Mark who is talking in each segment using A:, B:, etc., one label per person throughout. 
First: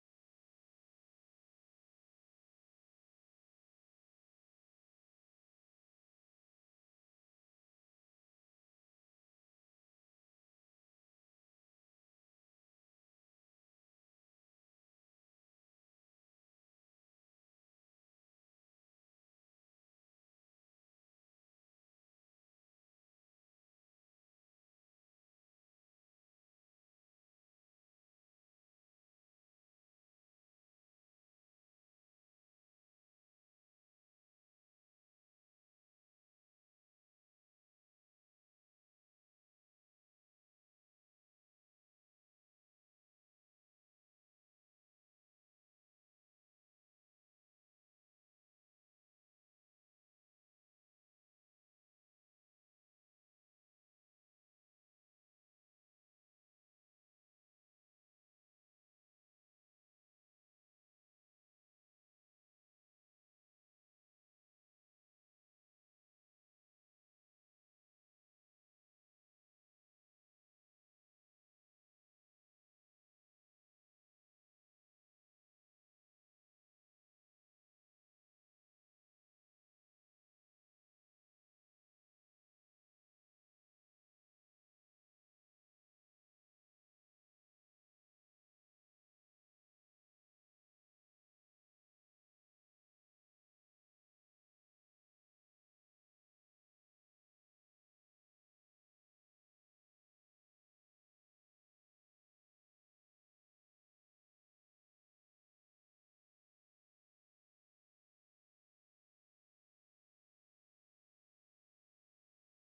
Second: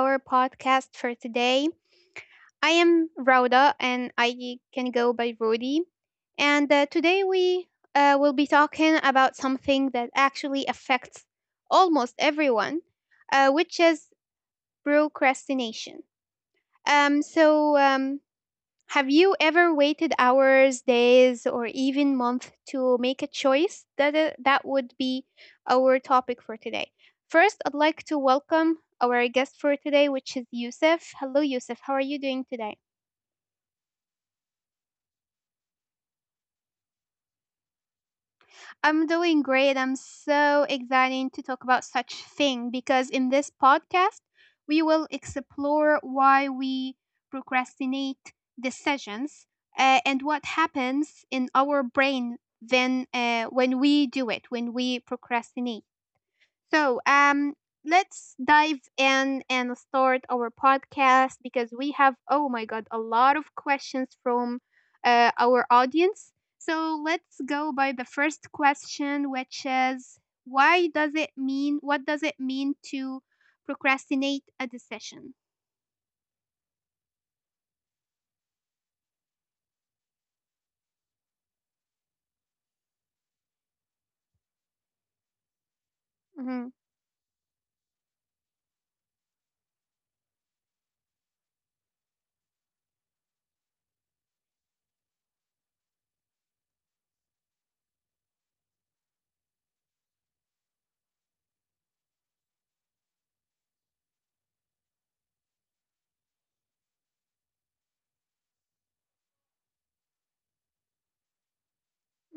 A: our podcast for today. I am Rauda, and I can go by Rudy. And today we will be talking about something that actually affects almost everyone, which is procrastination. Um, so, um, have you ever waited hours, days, or even months to make a choice? That would be our topic for today. First, I'd like to welcome our guest for today, which is Yusuf. Hello, Yusuf. How are you doing today? I'm doing great. I'm so excited to talk about such thing because in this podcast we will explore why we procrastinate decisions and what happens in our brain then when we do it when we procrastinate. So, um, let's dive in and start our podcast because we have, oh my God, a lot of questions from our audience. So, let's go by the first question, which is why does it mean, what does it mean to procrastinate a decision? Mm-hmm,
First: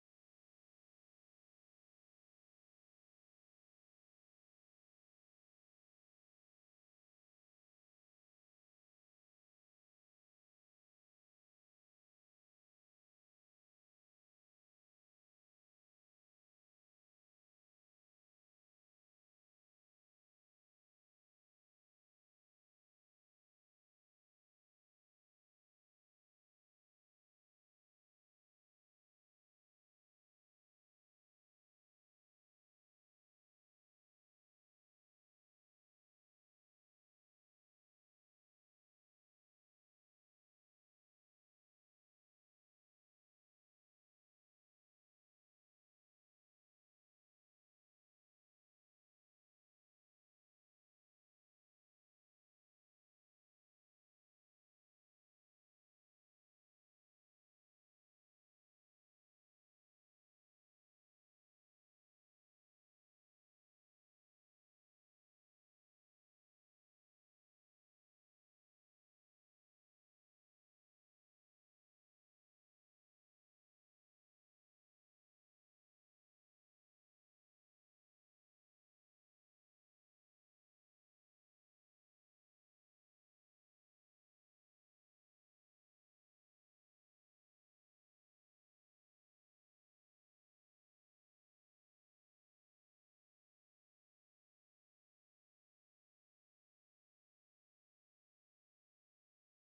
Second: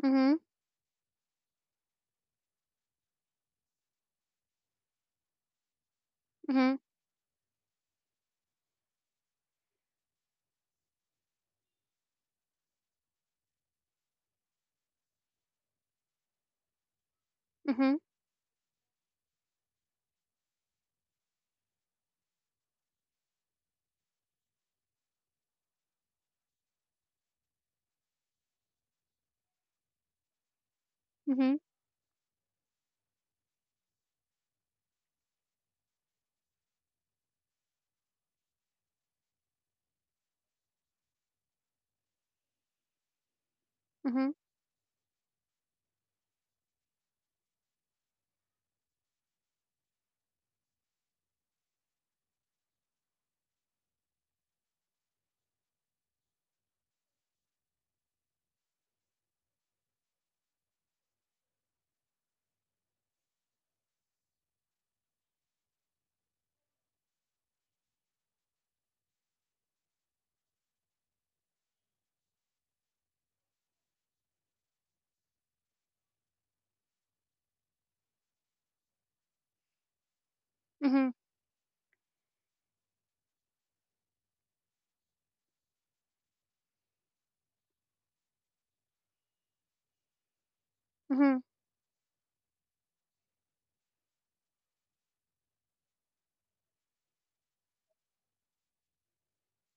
A: mm-hmm, mm-hmm, mm-hmm, mm-hmm, mm-hmm, mm-hmm. Mm-hmm.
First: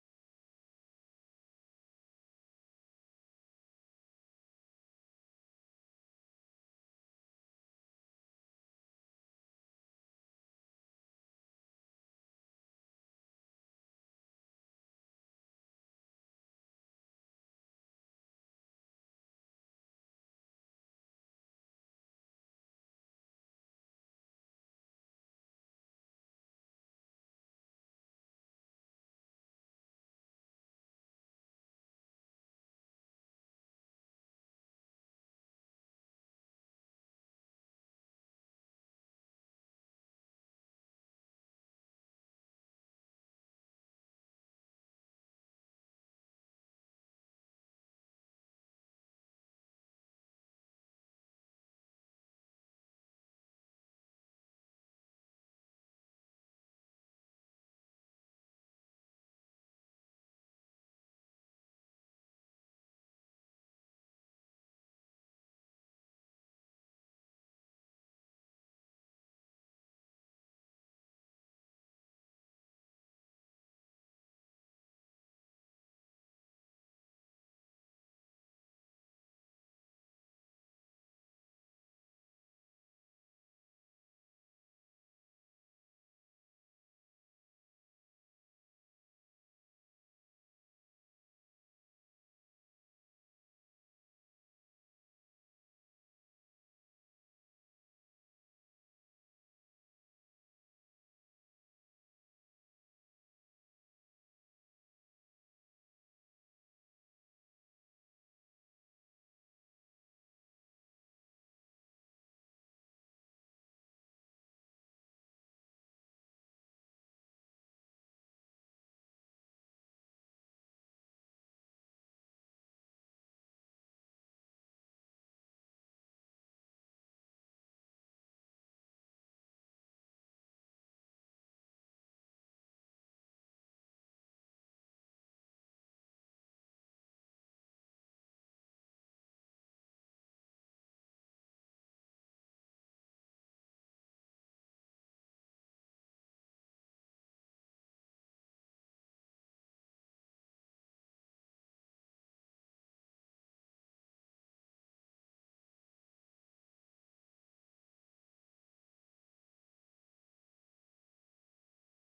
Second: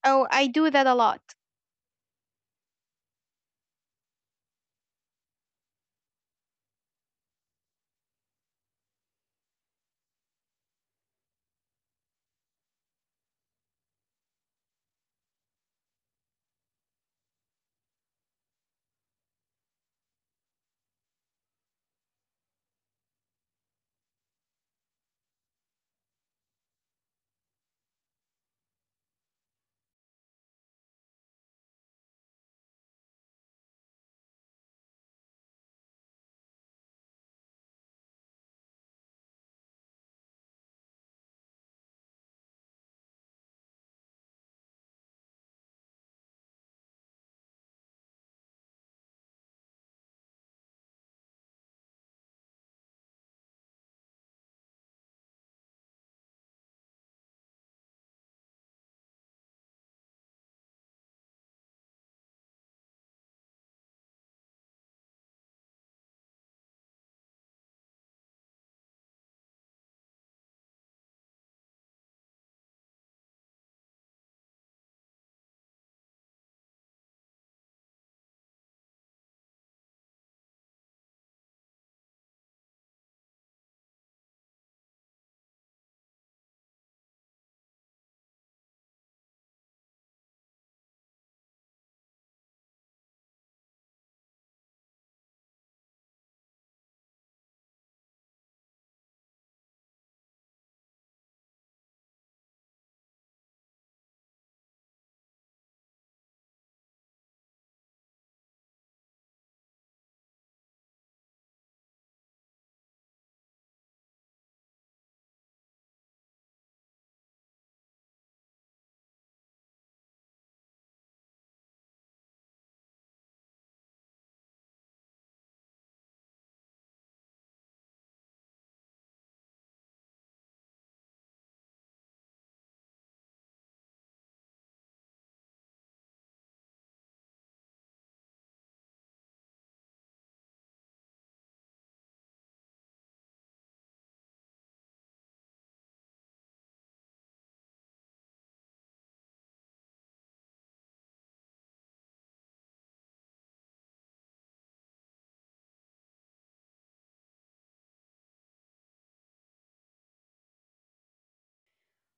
A: Oh, I do that a lot.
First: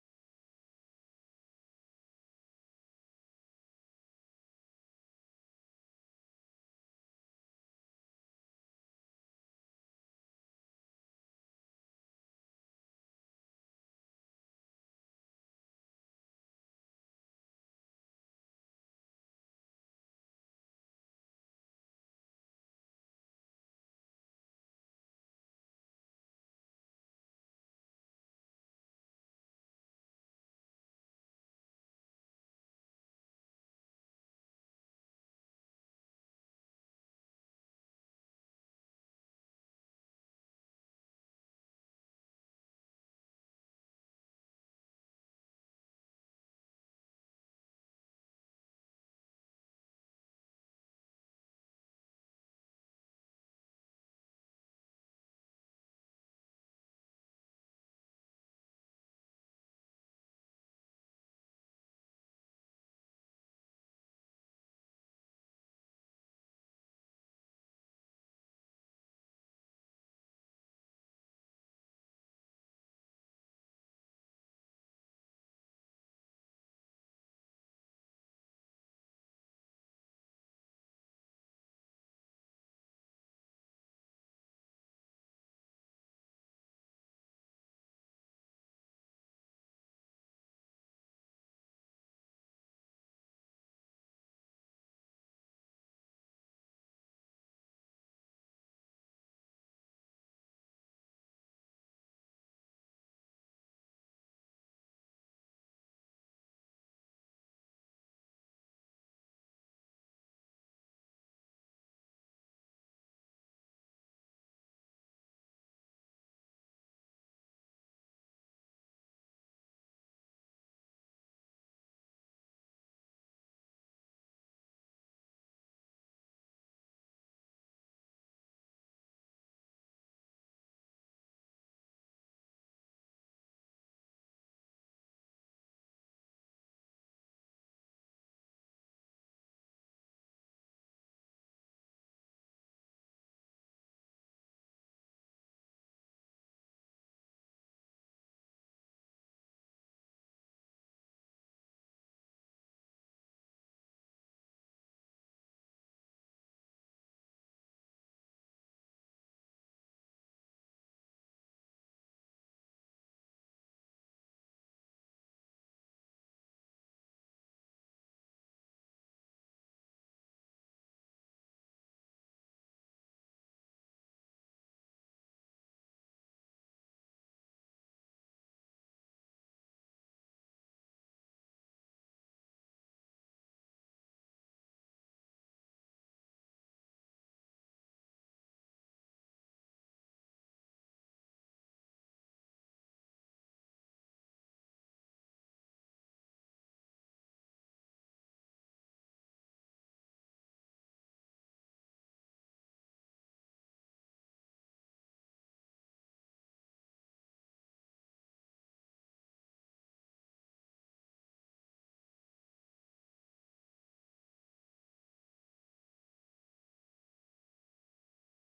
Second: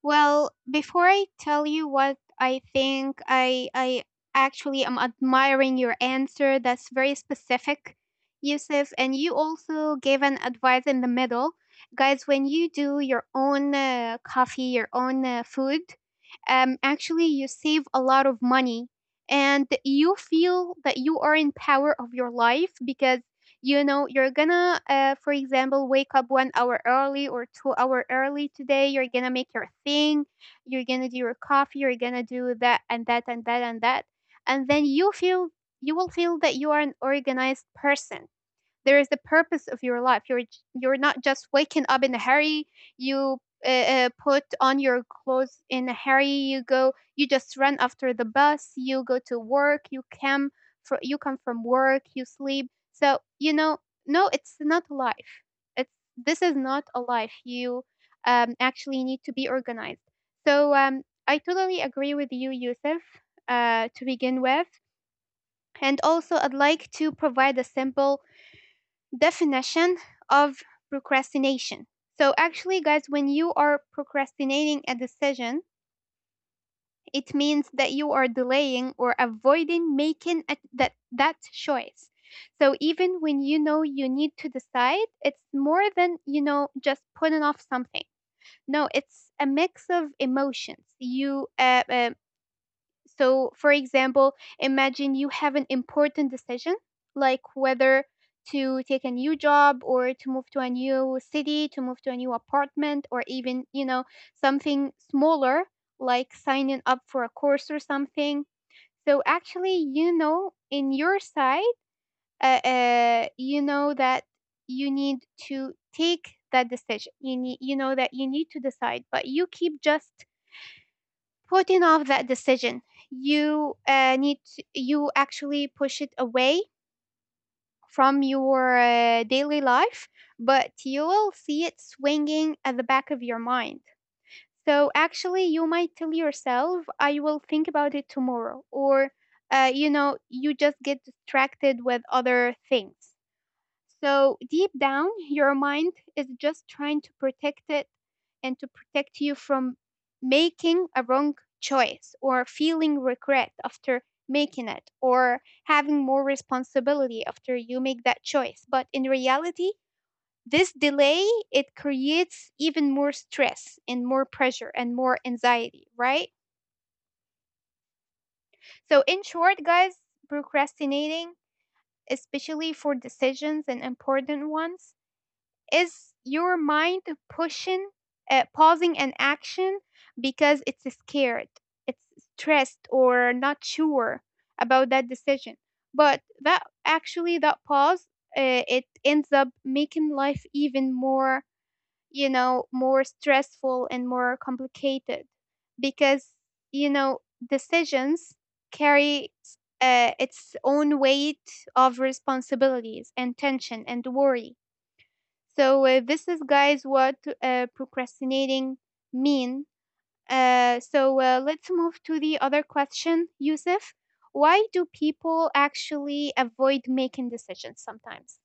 A: Well, before I tell you what I think, I actually am admiring your answer. That's very specific, Yusuf. And you also gave an advice in the middle, guys. When you do your own coffee, your own food, actually you save a lot of money, and you feel that you are in power of your life because you know you're gonna for example wake up 1 hour early or 2 hour early today. You're gonna make your thing, you're gonna do your coffee, you're gonna do that and that and that and that, and then you feel, you will feel that you are an organized person. There is the purpose of your life. You're not just waking up in a hurry. You put on your clothes in a hurry, you go, you just run after the bus, you go to work, you come for, you come from work, you sleep. So you know, no, it's not life. It's, this is not a life. You actually need to be organized. So I totally agree with you, Yusuf, to begin with. And also I'd like to provide a simple definition of procrastination. So, actually, guys, when you are procrastinating a decision, it means that you are delaying or avoiding making that choice. So, even when you know you need to decide, it's more than, you know, just putting off something. No, it's a mix of emotions. You so, for example, imagine you have an important decision like whether to take a new job or to move to a new city, to move to a new apartment, or even, you know, something smaller like signing up for a course or something. So, actually, you know, in your side, you know that you need to take that decision. You need, you know that you need to decide, but you keep just putting off that decision. You you actually push it away from your daily life, but you will see it swinging at the back of your mind. So actually you might tell yourself I will think about it tomorrow, or you know, you just get distracted with other things. So deep down, your mind is just trying to protect it and to protect you from making a wrong choice or feeling regret after making it or having more responsibility after you make that choice. But in reality, this delay, it creates even more stress and more pressure and more anxiety, right? So in short, guys, procrastinating, especially for decisions and important ones, is your mind pushing, pausing an action because it's scared, it's stressed, or not sure about that decision. But that actually, that pause, it ends up making life even more, you know, more stressful and more complicated because, you know, decisions carry its own weight of responsibilities and tension and worry. So this is, guys, what procrastinating mean. So let's move to the other question, Yusuf. Why do people actually avoid making decisions sometimes?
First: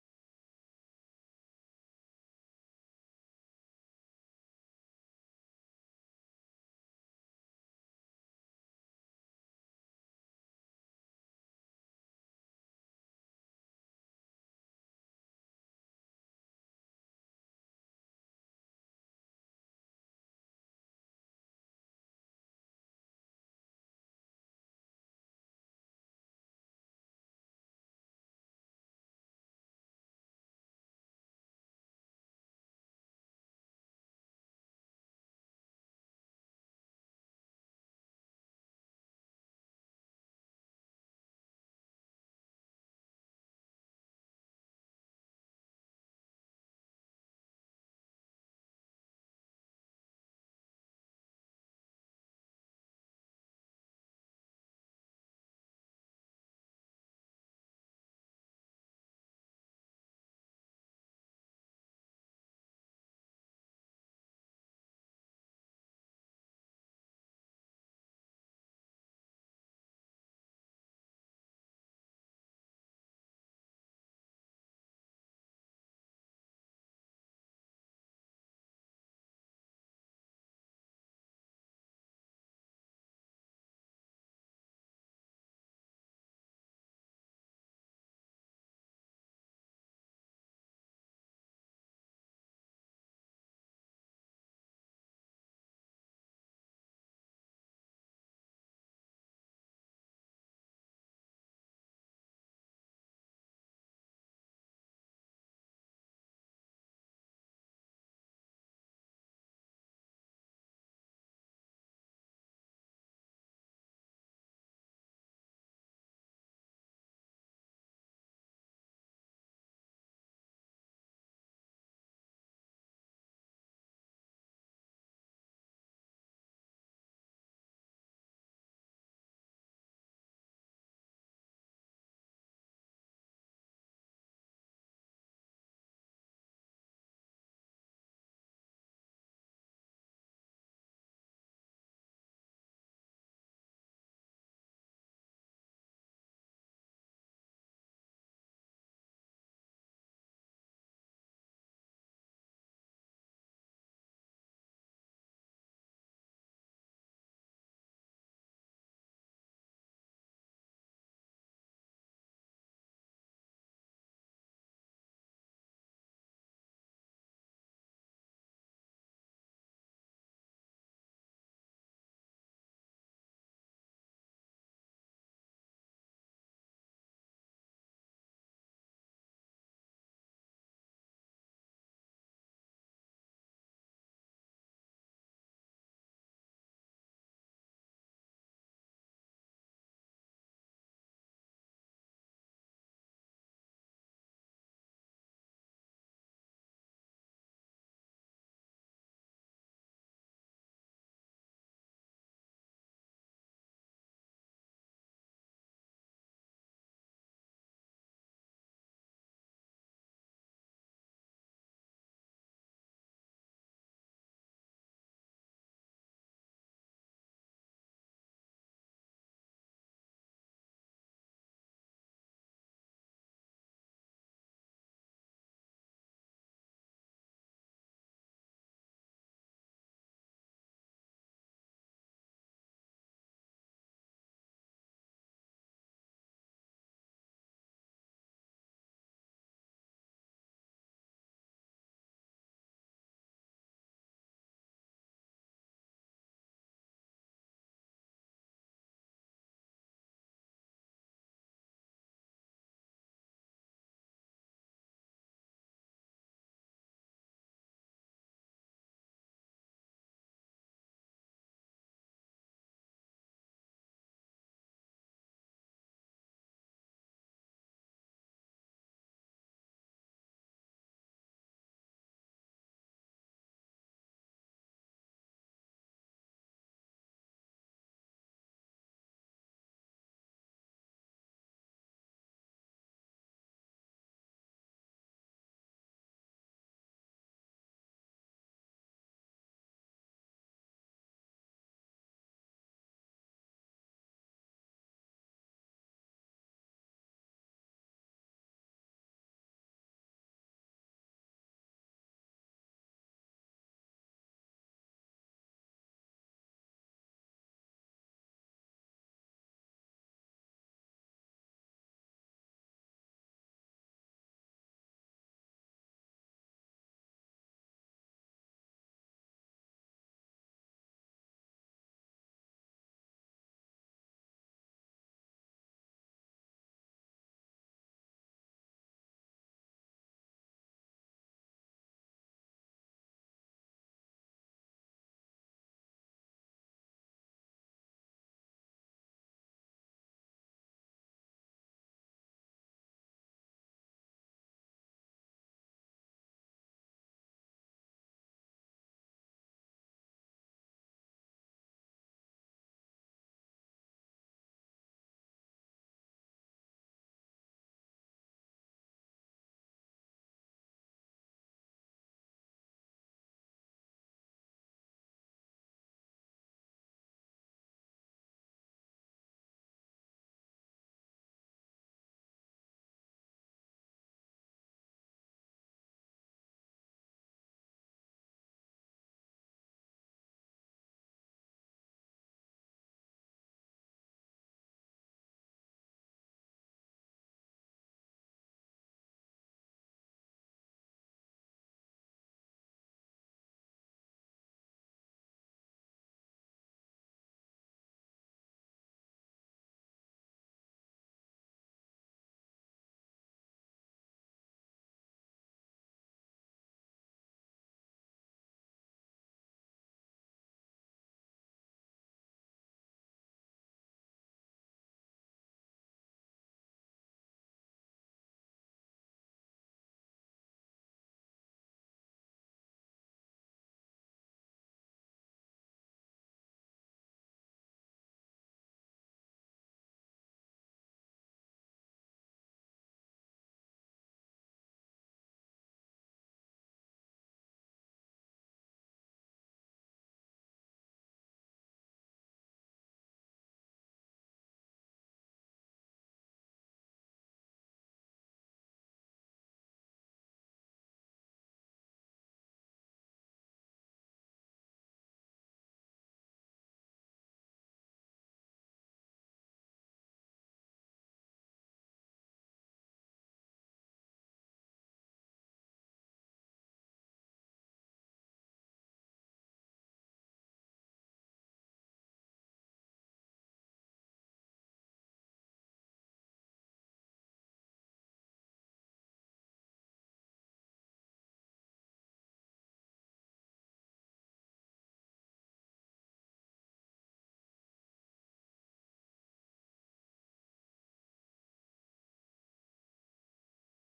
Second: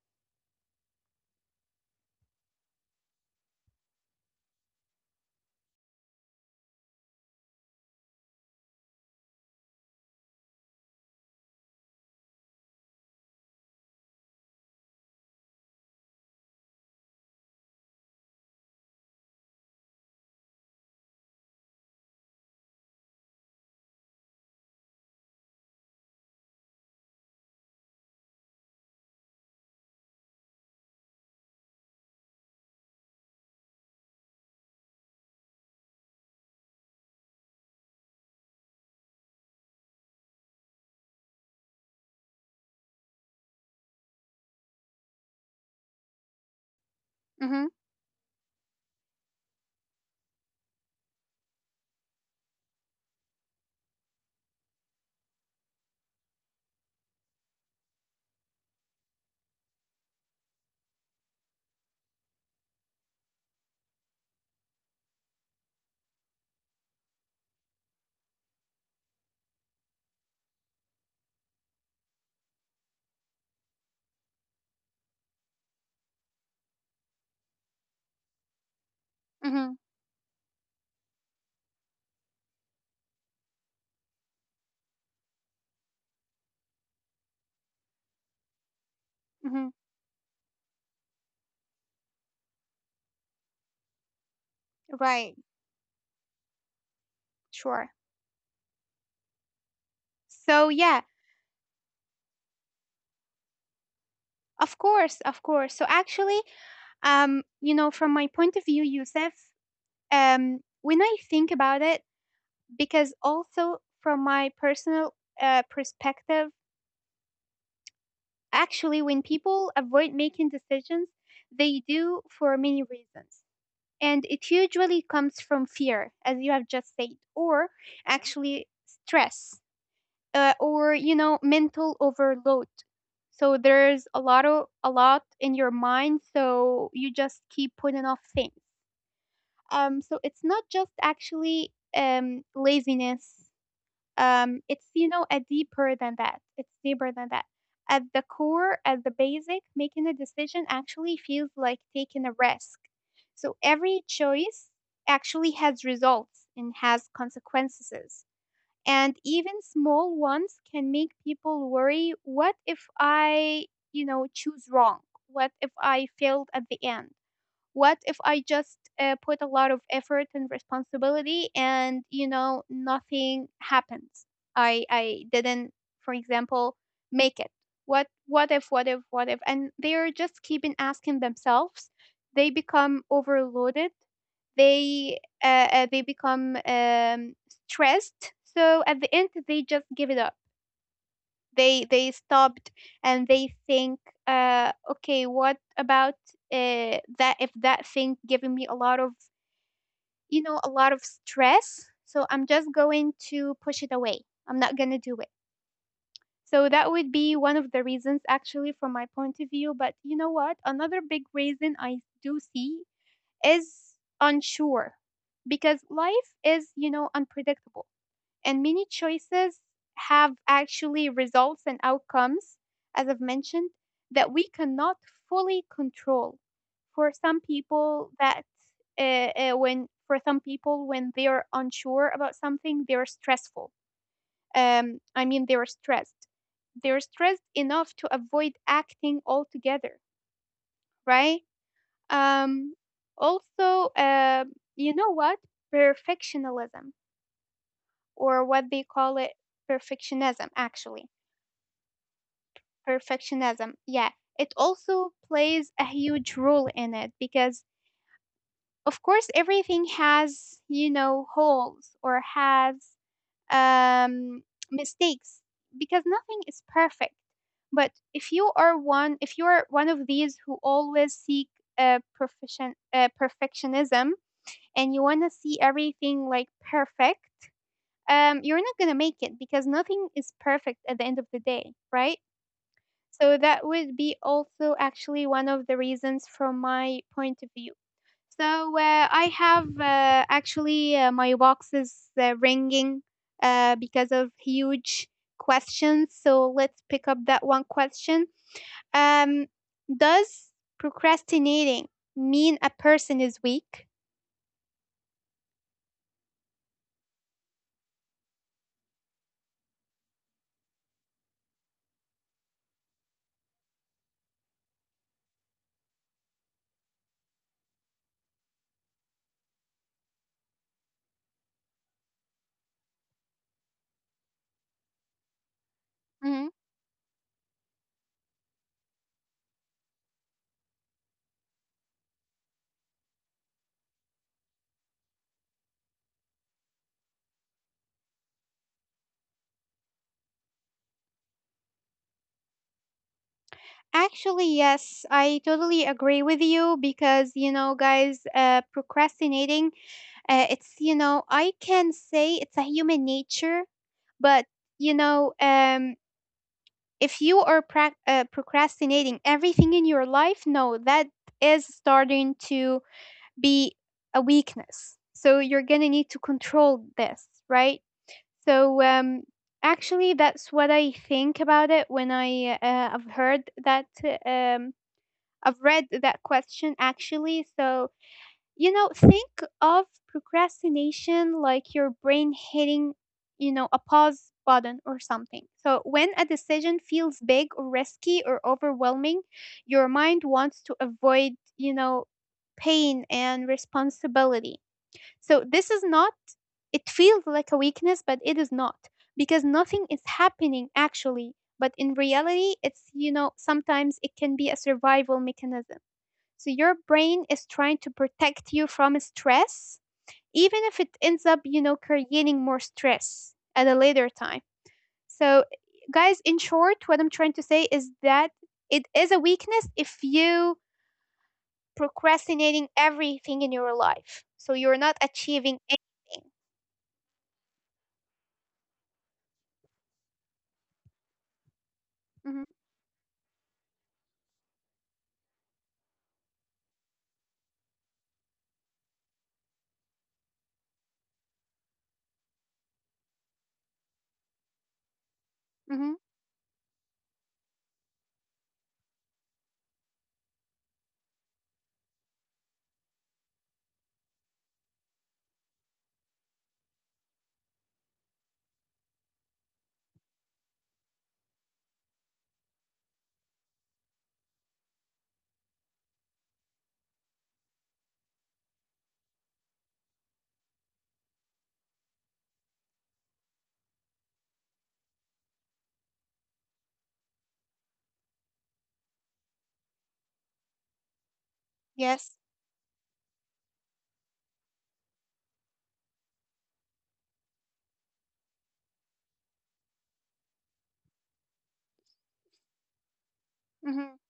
A: Mm-hmm, mm-hmm, mm-hmm. Right, sure. So yeah, of course, of course. So actually, you know, from my point of view, Yusuf, when I think about it, because also from my personal perspective, actually, when people avoid making decisions, they do for many reasons. And it usually comes from fear, as you have just said, or actually stress, or you know, mental overload. So there's a lot of a lot in your mind, so you just keep putting off things. So it's not just actually laziness. It's you know a deeper than that, it's deeper than that. At the core, at the basic, making a decision actually feels like taking a risk. So every choice actually has results and has consequences, and even small ones can make people worry. What if I, you know, choose wrong? What if I failed at the end? What if I just put a lot of effort and responsibility and, you know, nothing happens? I didn't, for example, make it. What if? And they're just keeping asking themselves. They become overloaded. They, uh, they become stressed. So at the end, they just give it up. They stopped and they think, okay, what about that, if that thing giving me a lot of, you know, a lot of stress, so I'm just going to push it away. I'm not going to do it. So that would be one of the reasons actually from my point of view. But you know what, another big reason I do see is unsure, because life is you know unpredictable, and many choices have actually results and outcomes, as I've mentioned, that we cannot fully control. For some people, that when for some people when they are unsure about something, they are stressful. I mean, they are stressed. They are stressed enough to avoid acting altogether, right? Um, also, uh, you know what? Perfectionism, or what they call it, perfectionism, actually perfectionism. Yeah, it also plays a huge role in it because, of course, everything has, you know, holes or has um, mistakes because nothing is perfect. But if you are one of these who always seek perfectionism and you want to see everything like perfect, you're not going to make it because nothing is perfect at the end of the day, right? So that would be also actually one of the reasons from my point of view. So I have actually my box is ringing because of huge questions. So let's pick up that one question. Um, does procrastinating mean a person is weak? Mhm. Actually, yes, I totally agree with you because, you know, guys, procrastinating, it's you know I can say it's a human nature, but you know if you are prac procrastinating everything in your life, no, that is starting to be a weakness. So you're gonna need to control this, right? So actually, that's what I think about it when I've heard that I've read that question actually. So you know, think of procrastination like your brain hitting, you know, a pause button or something. So when a decision feels big or risky or overwhelming, your mind wants to avoid, you know, pain and responsibility. So this is not, it feels like a weakness, but it is not, because nothing is happening actually. But in reality, it's, you know, sometimes it can be a survival mechanism. So your brain is trying to protect you from stress, even if it ends up, you know, creating more stress at a later time. So, guys, in short, what I'm trying to say is that it is a weakness if you procrastinating everything in your life. So you're not achieving anything. Hmm. Hmm. Yes. Hmm.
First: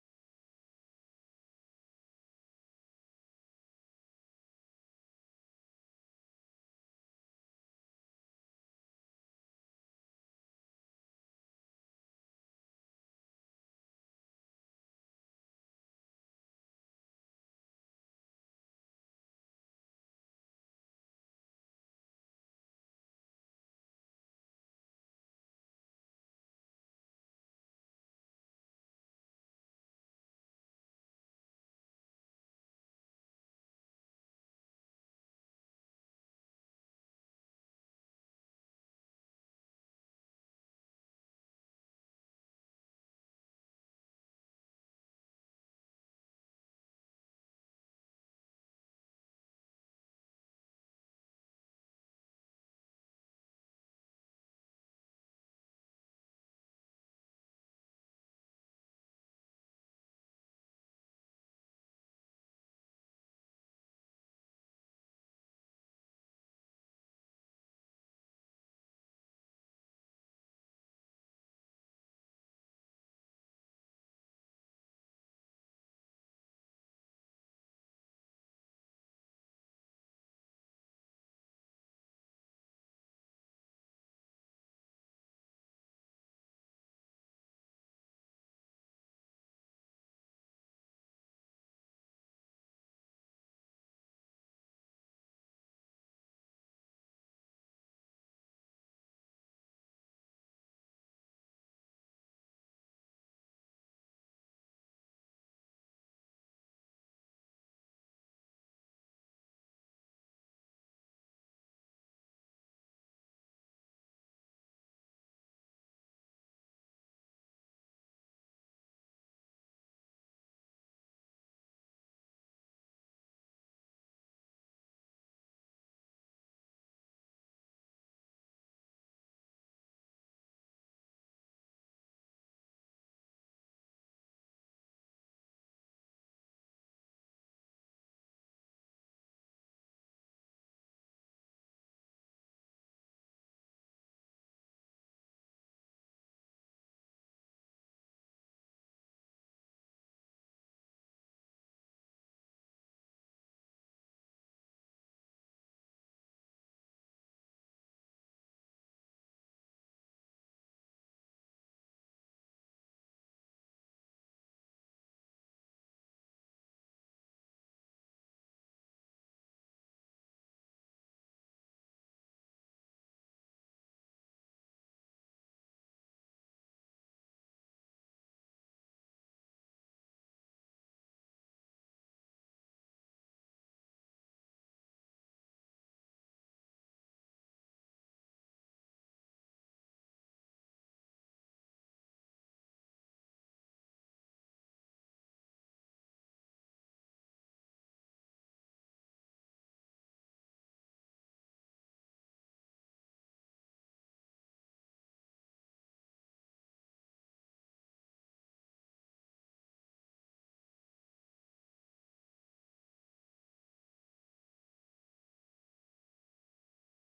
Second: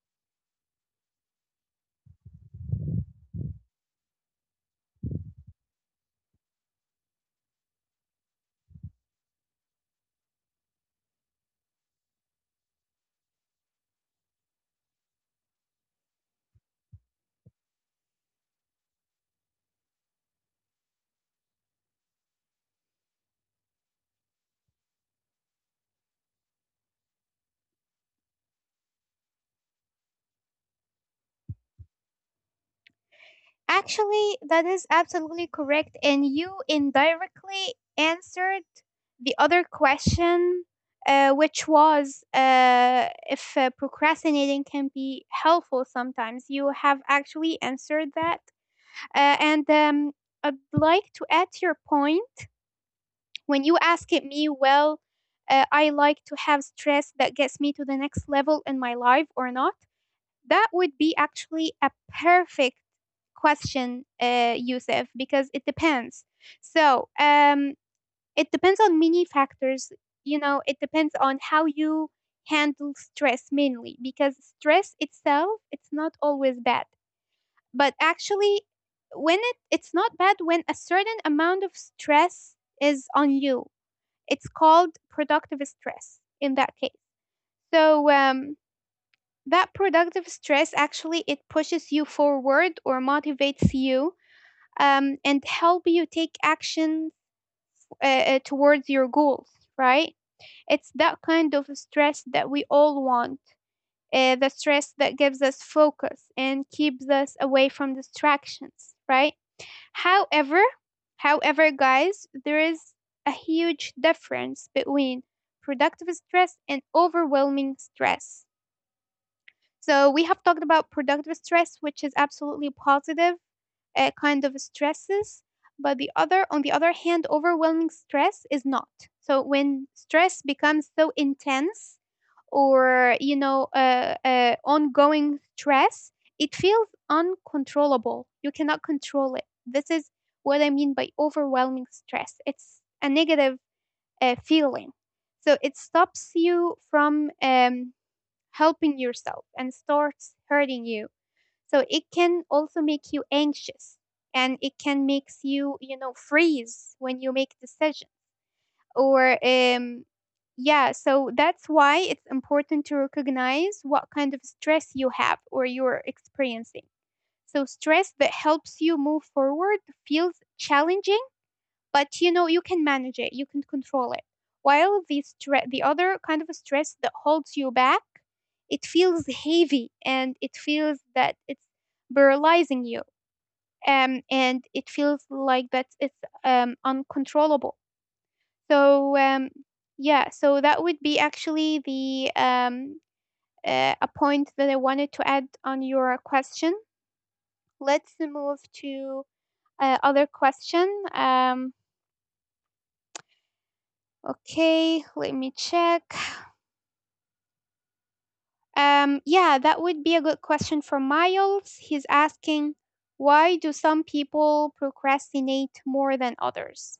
A: Actually, that is absolutely correct. And you indirectly answered the other question, which was if procrastinating can be helpful sometimes. You have actually answered that. And I'd like to add to your point when you asked me, well, I like to have stress that gets me to the next level in my life or not. That would be actually a perfect question, Yusuf, because it depends. So um, it depends on many factors. You know, it depends on how you handle stress mainly, because stress itself, it's not always bad. But actually, it's not bad when a certain amount of stress is on you. It's called productive stress in that case. So um, that productive stress actually it pushes you forward or motivates you, and help you take action towards your goals, right? It's that kind of stress that we all want, the stress that gives us focus and keeps us away from distractions, right? However, however, guys, there is a huge difference between productive stress and overwhelming stress. So we have talked about productive stress, which is absolutely positive, kind of stresses, but the other on the other hand overwhelming stress is not. So when stress becomes so intense or, you know, ongoing stress, it feels uncontrollable, you cannot control it. This is what I mean by overwhelming stress. It's a negative feeling, so it stops you from, helping yourself and starts hurting you. So it can also make you anxious, and it can makes you, you know, freeze when you make decision or yeah, so that's why it's important to recognize what kind of stress you have or you're experiencing. So stress that helps you move forward feels challenging, but you know, you can manage it, you can control it. While the other kind of a stress that holds you back, it feels heavy and it feels that it's paralyzing you. And it feels like that it's uncontrollable. So um, yeah, so that would be actually the a point that I wanted to add on your question. Let's move to other question. Um, okay, let me check. Yeah, that would be a good question from Miles. He's asking, why do some people procrastinate more than others?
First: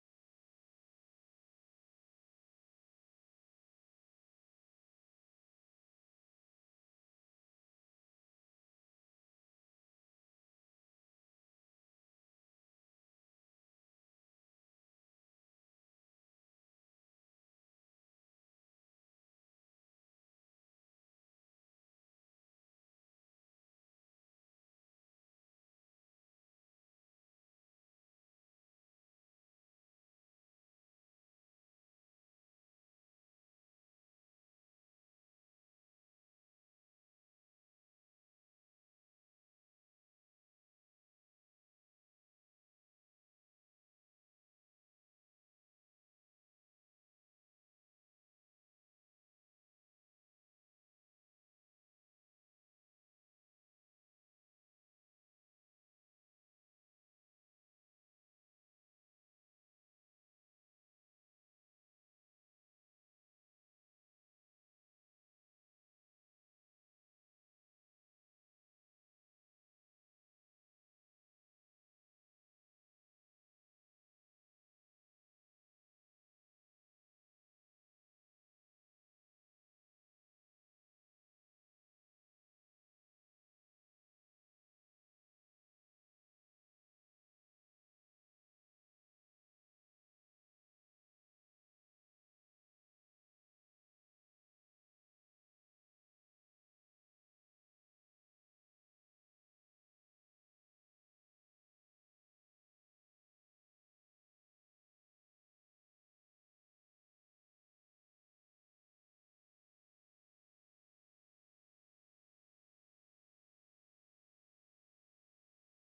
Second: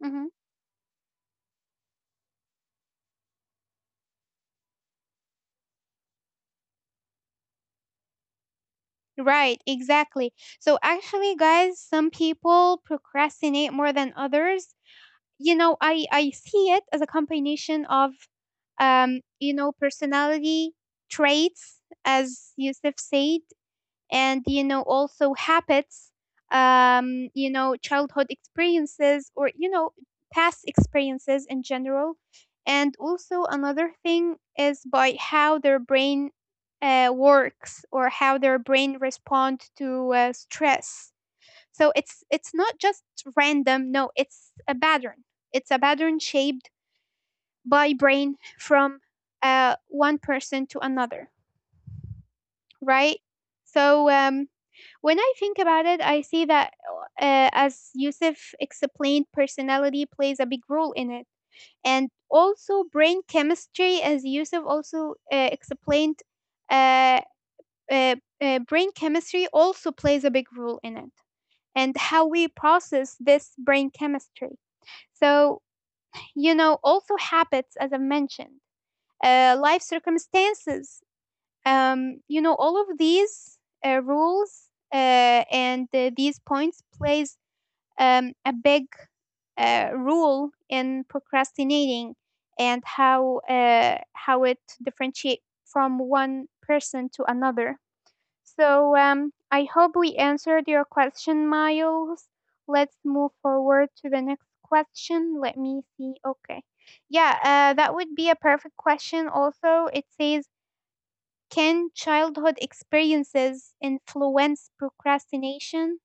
A: Mhm. Right, exactly. So, actually, guys, some people procrastinate more than others. You know, I see it as a combination of, you know, personality traits, as Yusuf said, and you know also habits, you know childhood experiences or you know past experiences in general, and also another thing is by how their brain works or how their brain respond to stress. So it's not just random. No, it's a pattern. It's a pattern shaped by brain from one person to another, right? so um, when I think about it, I see that, as Yusuf explained, personality plays a big role in it. And also brain chemistry, as Yusuf also explained, uh, uh, brain chemistry also plays a big role in it, and how we process this brain chemistry. So, you know, also habits, as I mentioned, life circumstances, you know, all of these rules and these points plays a big role in procrastinating and how it differentiate from one person to another. So I hope we answered your question, Miles. Let's move forward to the next question. Let me see. Okay. Yeah, that would be a perfect question. Also, it says, can childhood experiences influence procrastination?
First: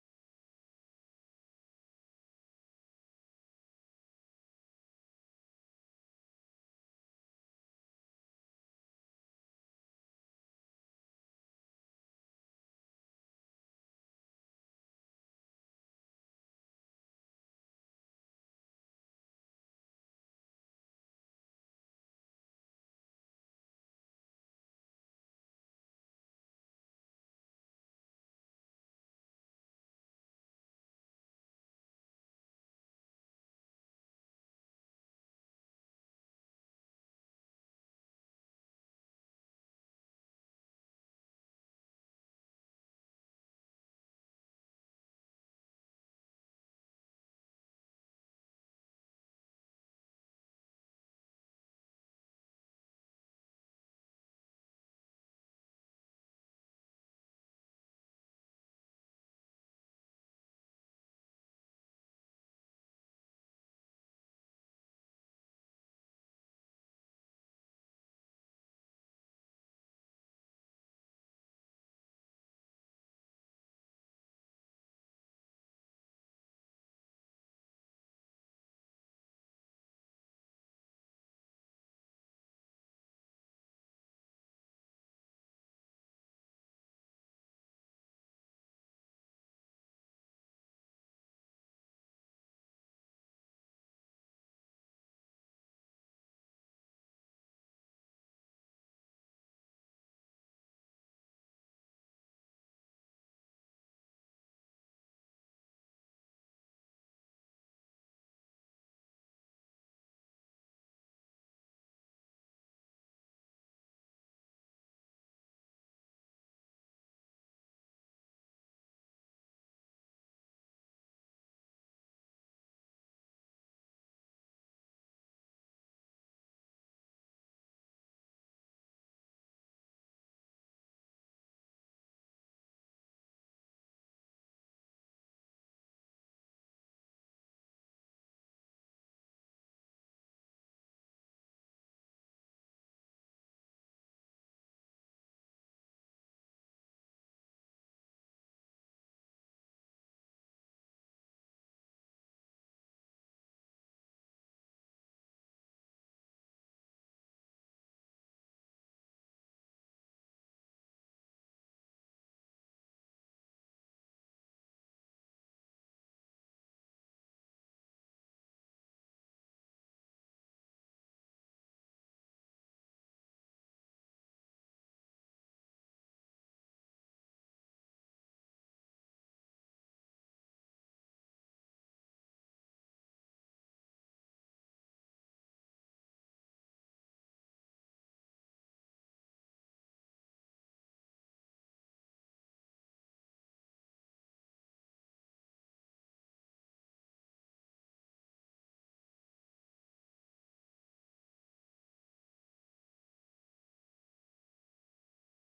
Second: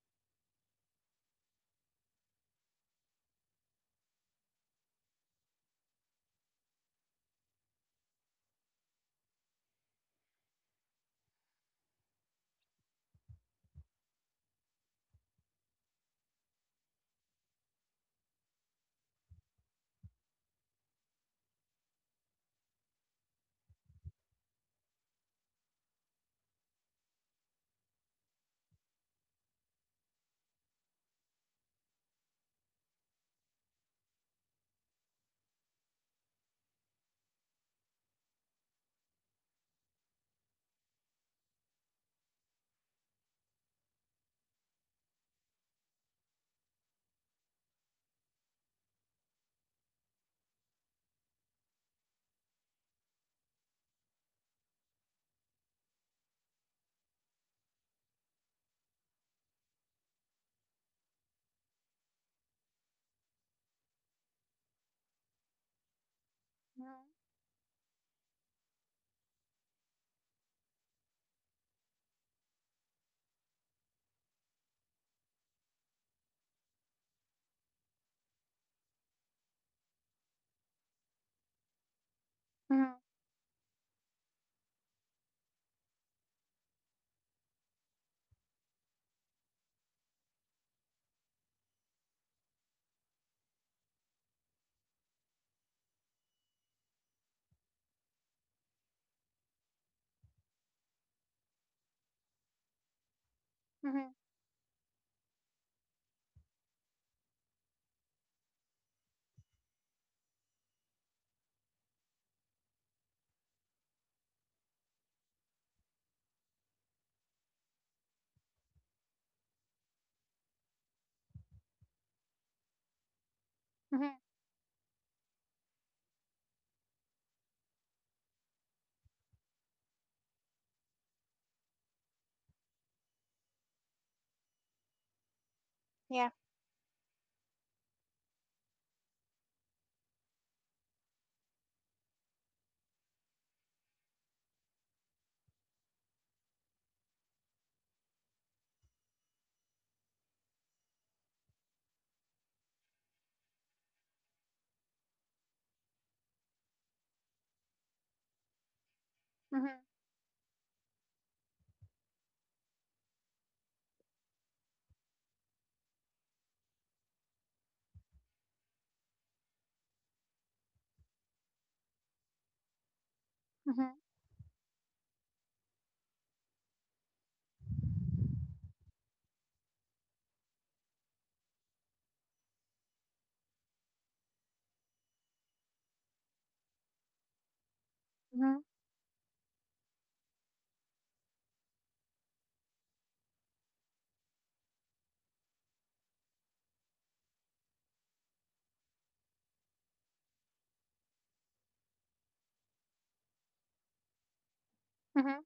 A: Mhm, mhm, mhm, mhm, yeah. Mm-hmm. Mhm, mhm, mhm,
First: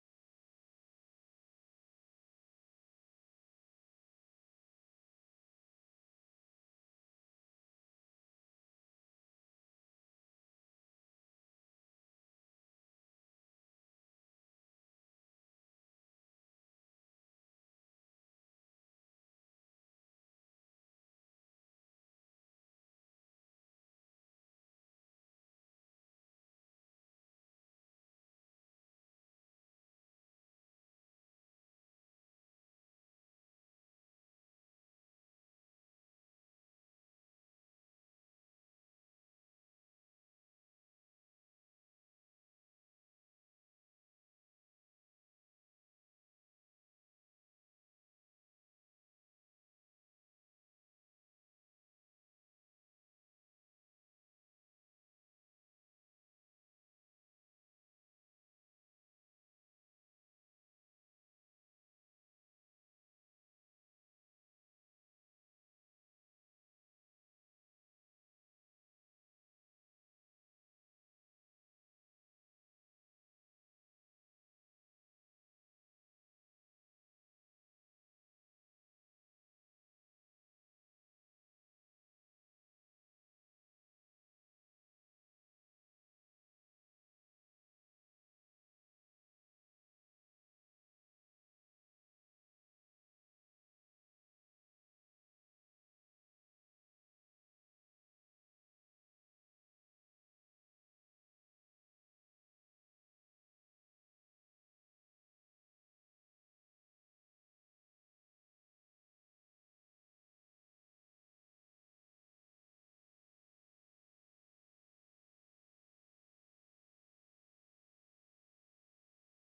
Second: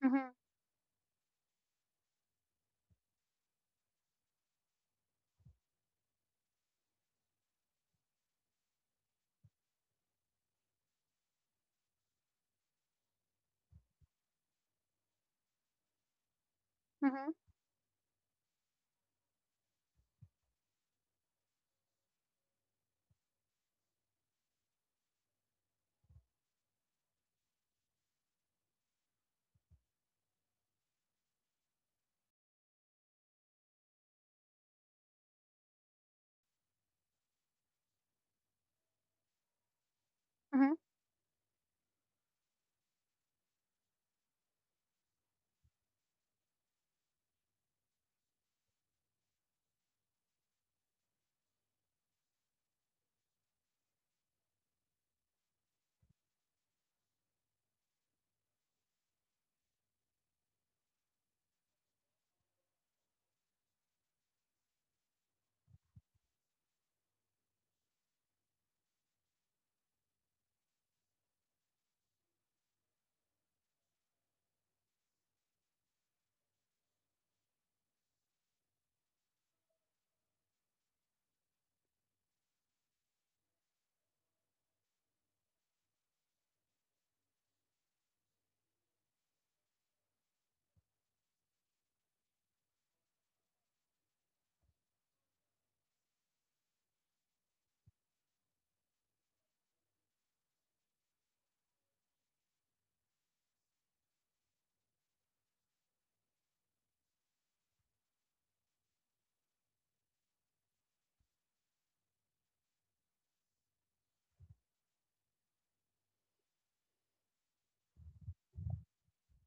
A: mhm, mhm, mhm,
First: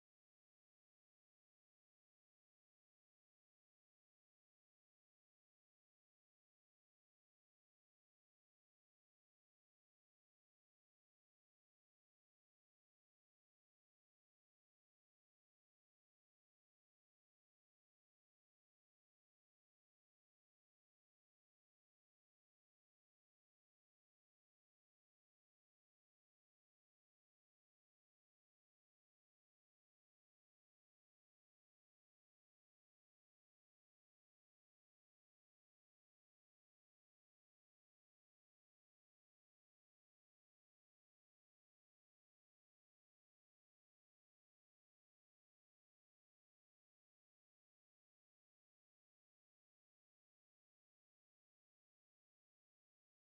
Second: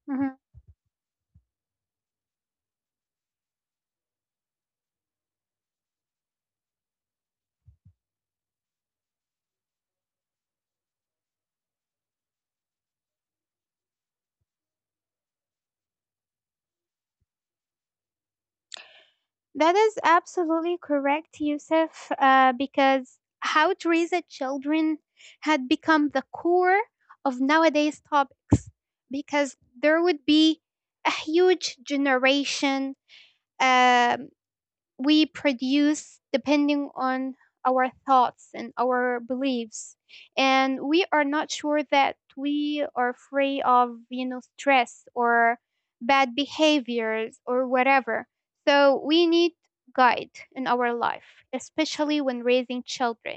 A: mhm. That is absolutely correct, Yusuf, because how to raise a children had become the core of nowadays topics, because there would be a huge generation um we produce depending on our thoughts and our beliefs, and we are not sure that we are free of, you know, stress or bad behaviors or whatever. So we need guide in our life, especially when raising children,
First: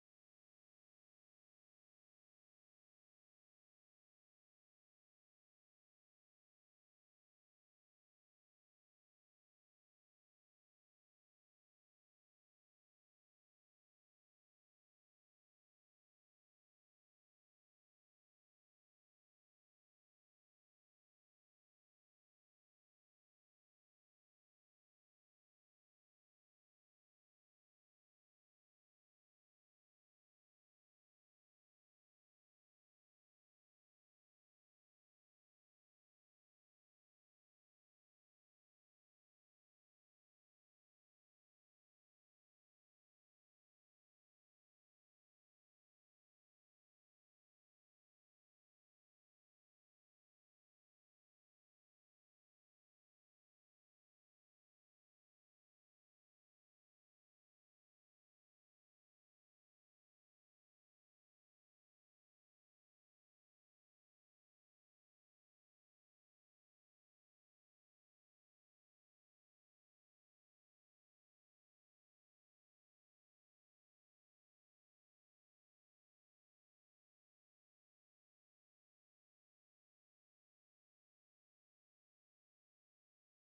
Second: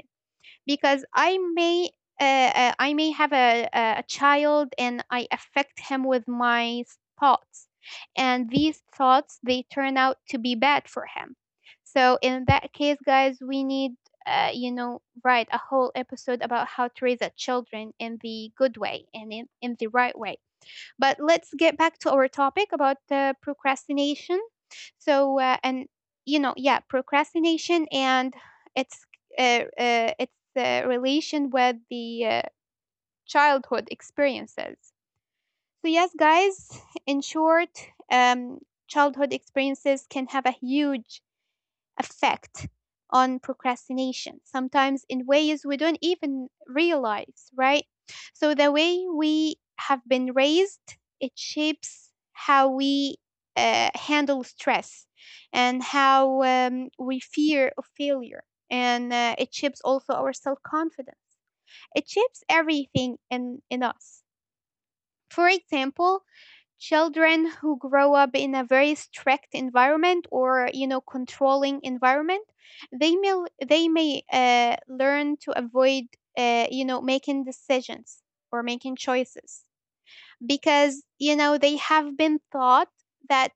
A: because I may have a child and I affect him with my thoughts, and these thoughts they turn out to be bad for him. So in that case, guys, we need, you know, write a whole episode about how to raise our children in the good way and in the right way. But let's get back to our topic about procrastination. So, and you know, yeah, procrastination and its relation with the childhood experiences. So, yes, guys, in short, um, childhood experiences can have a huge effect on procrastination, sometimes in ways we don't even realize, right? So, the way we have been raised, it shapes how we handle stress, and how, we fear of failure. And it shapes also our self confidence. It shapes everything in us. For example, children who grow up in a very strict environment or you know controlling environment, they may they may learn to avoid, you know, making decisions or making choices, because you know they have been taught that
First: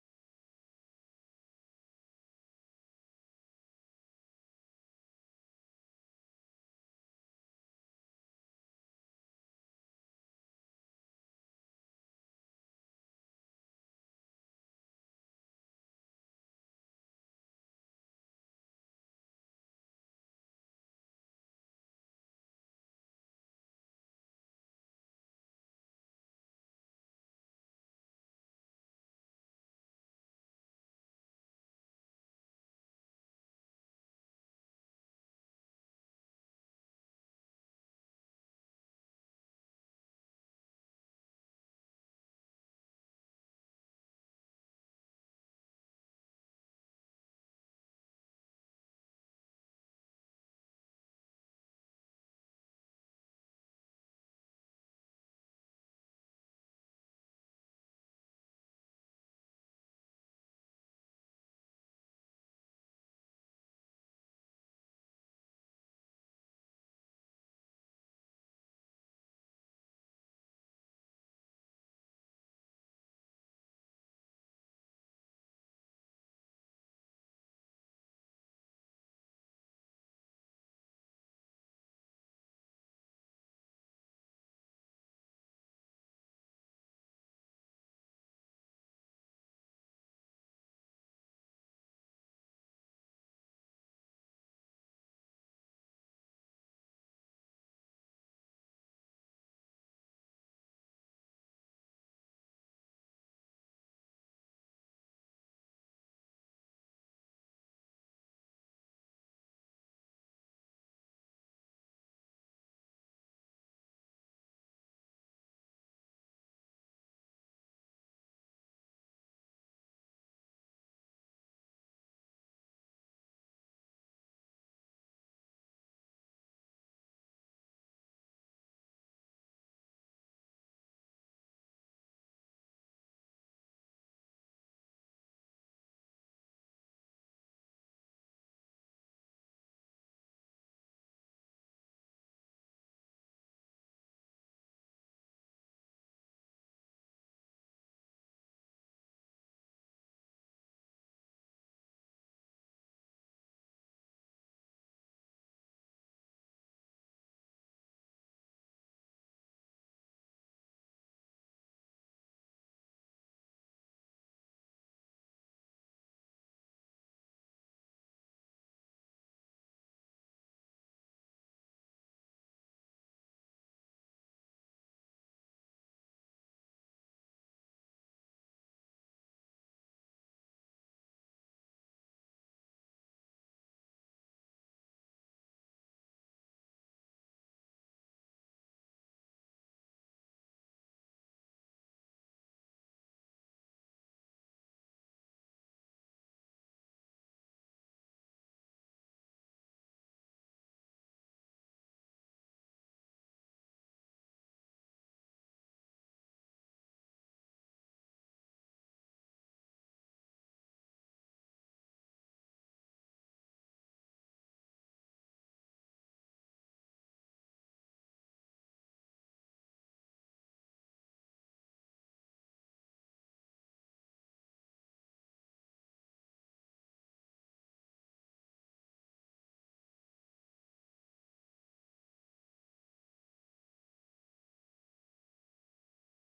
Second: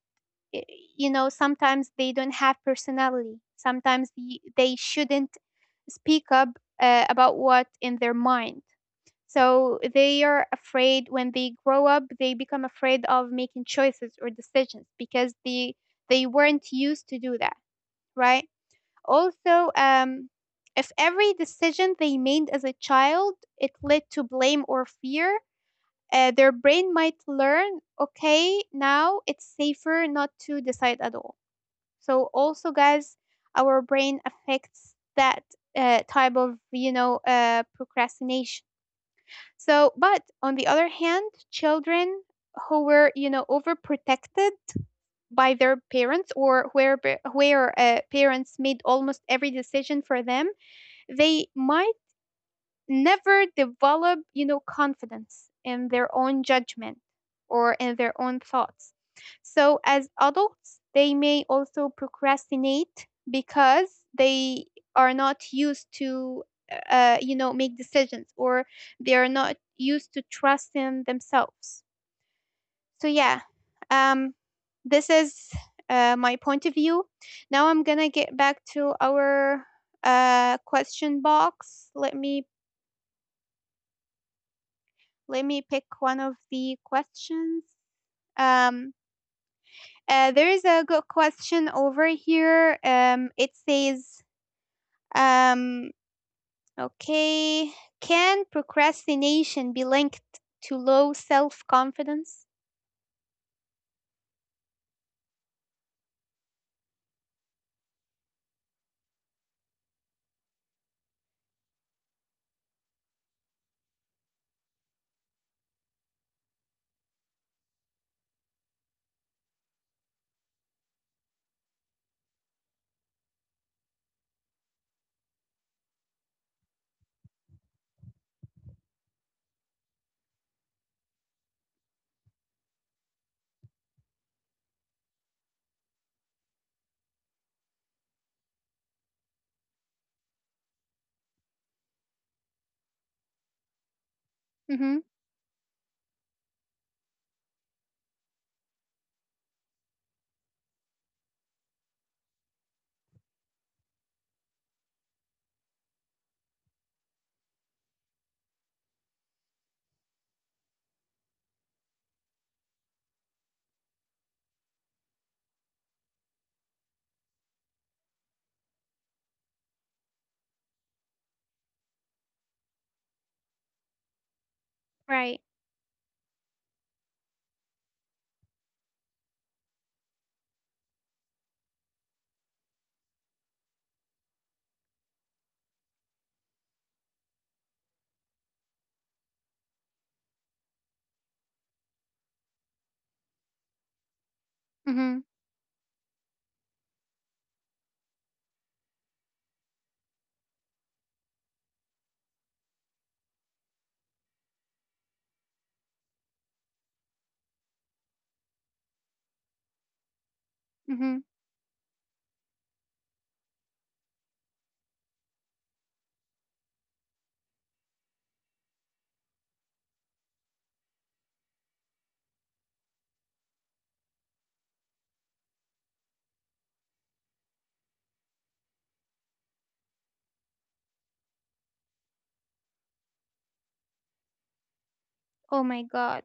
A: eh, you know sometimes they don't have personality, sometimes they shouldn't speak up about what in their mind. So they are afraid when they grow up, they become afraid of making choices or decisions because they weren't used to do that, right? Also, if every decision they made as a child it led to blame or fear, their brain might learn, okay, now it's safer not to decide at all. So also, guys, our brain affects that type of, you know, procrastination. So, but on the other hand, children who were, you know, overprotected by their parents, or where parents made almost every decision for them, they might never develop, you know, confidence in their own judgment or in their own thoughts. So as adults, they may also procrastinate because they are not used to, you know, make decisions, or they are not used to trust in themselves. So yeah, um, this is my point of view. Now I'm gonna get back to our question box. Let me pick one of the questions. Um, there is a good question over here. It says, um, okay, can procrastination be linked to low self confidence? Mm-hmm. Right. Mm-hmm. Mm-hmm. Oh my God.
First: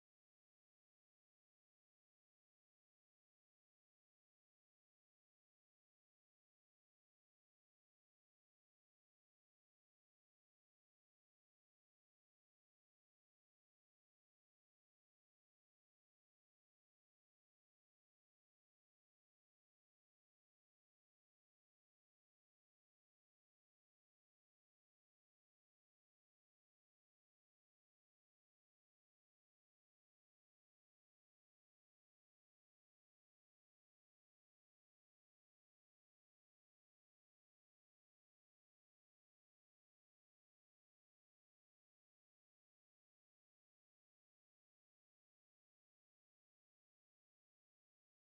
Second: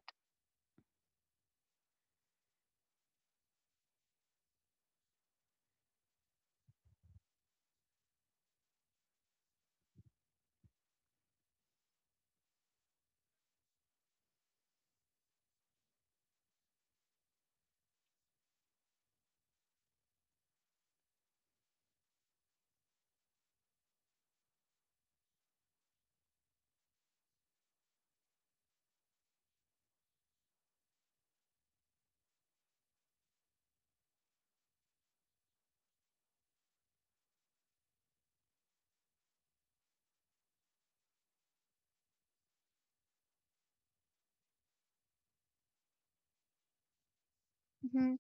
A: Mm-hmm.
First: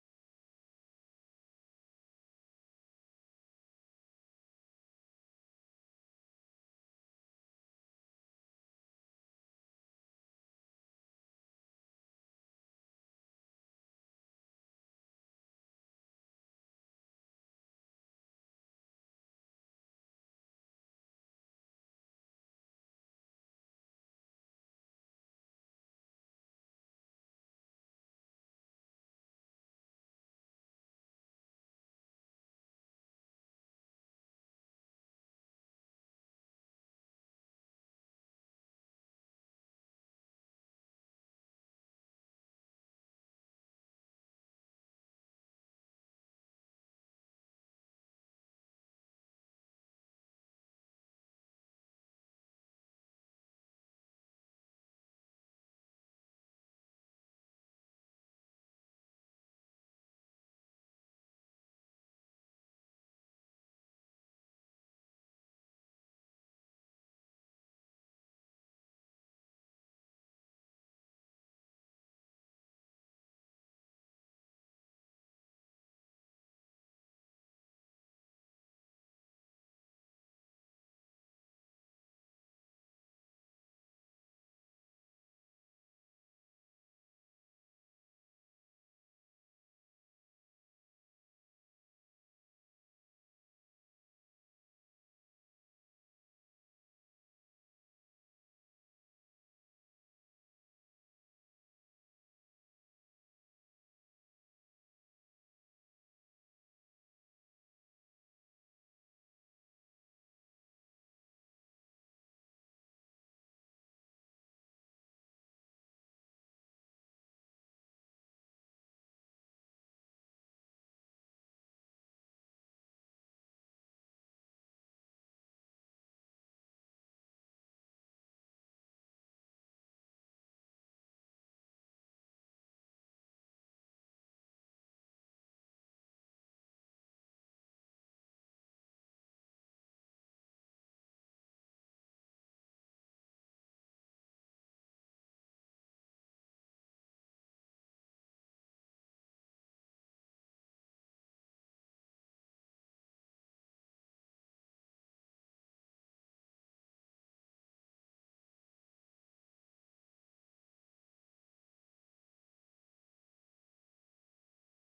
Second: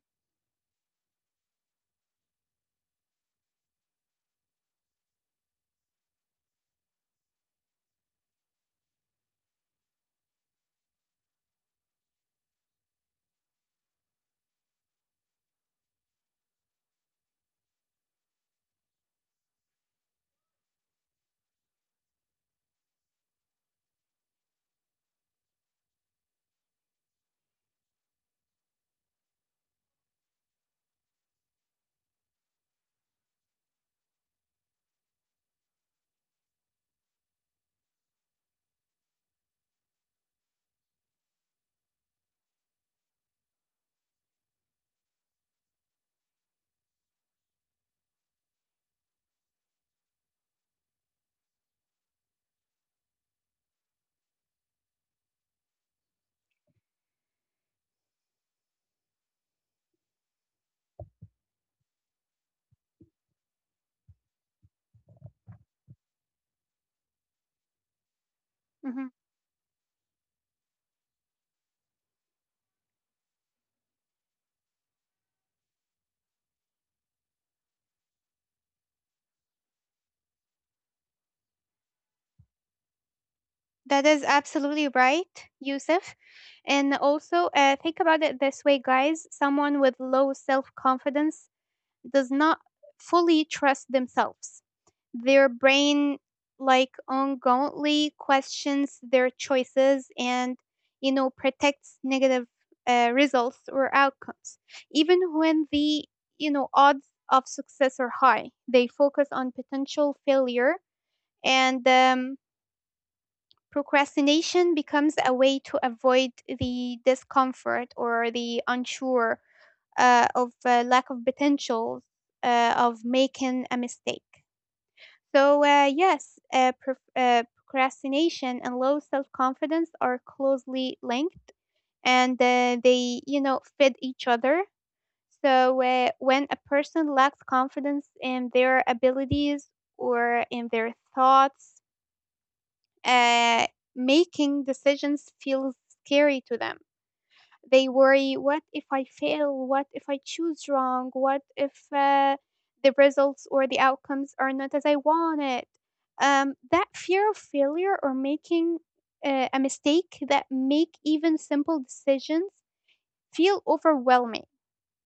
A: Mm-hmm. That is absolutely right, Yusuf. And also, think about it this way, guys. Someone with low self confidence does not fully trust themselves. Their brain like ongoingly questions their choices, and you know protects negative results or outcomes. Even when the, you know, odds of success are high, they focus on potential failure, and procrastination becomes a way to avoid the discomfort or the unsure of lack of potentials of making a mistake. So yes, procrastination and low self confidence are closely linked, and they you know fit each other. So when a person lacks confidence in their abilities or in their thoughts, uh, making decisions feels scary to them. They worry, what if I fail? What if I choose wrong? What if the results or the outcomes are not as I wanted? That fear of failure or making a mistake that make even simple decisions feel overwhelming,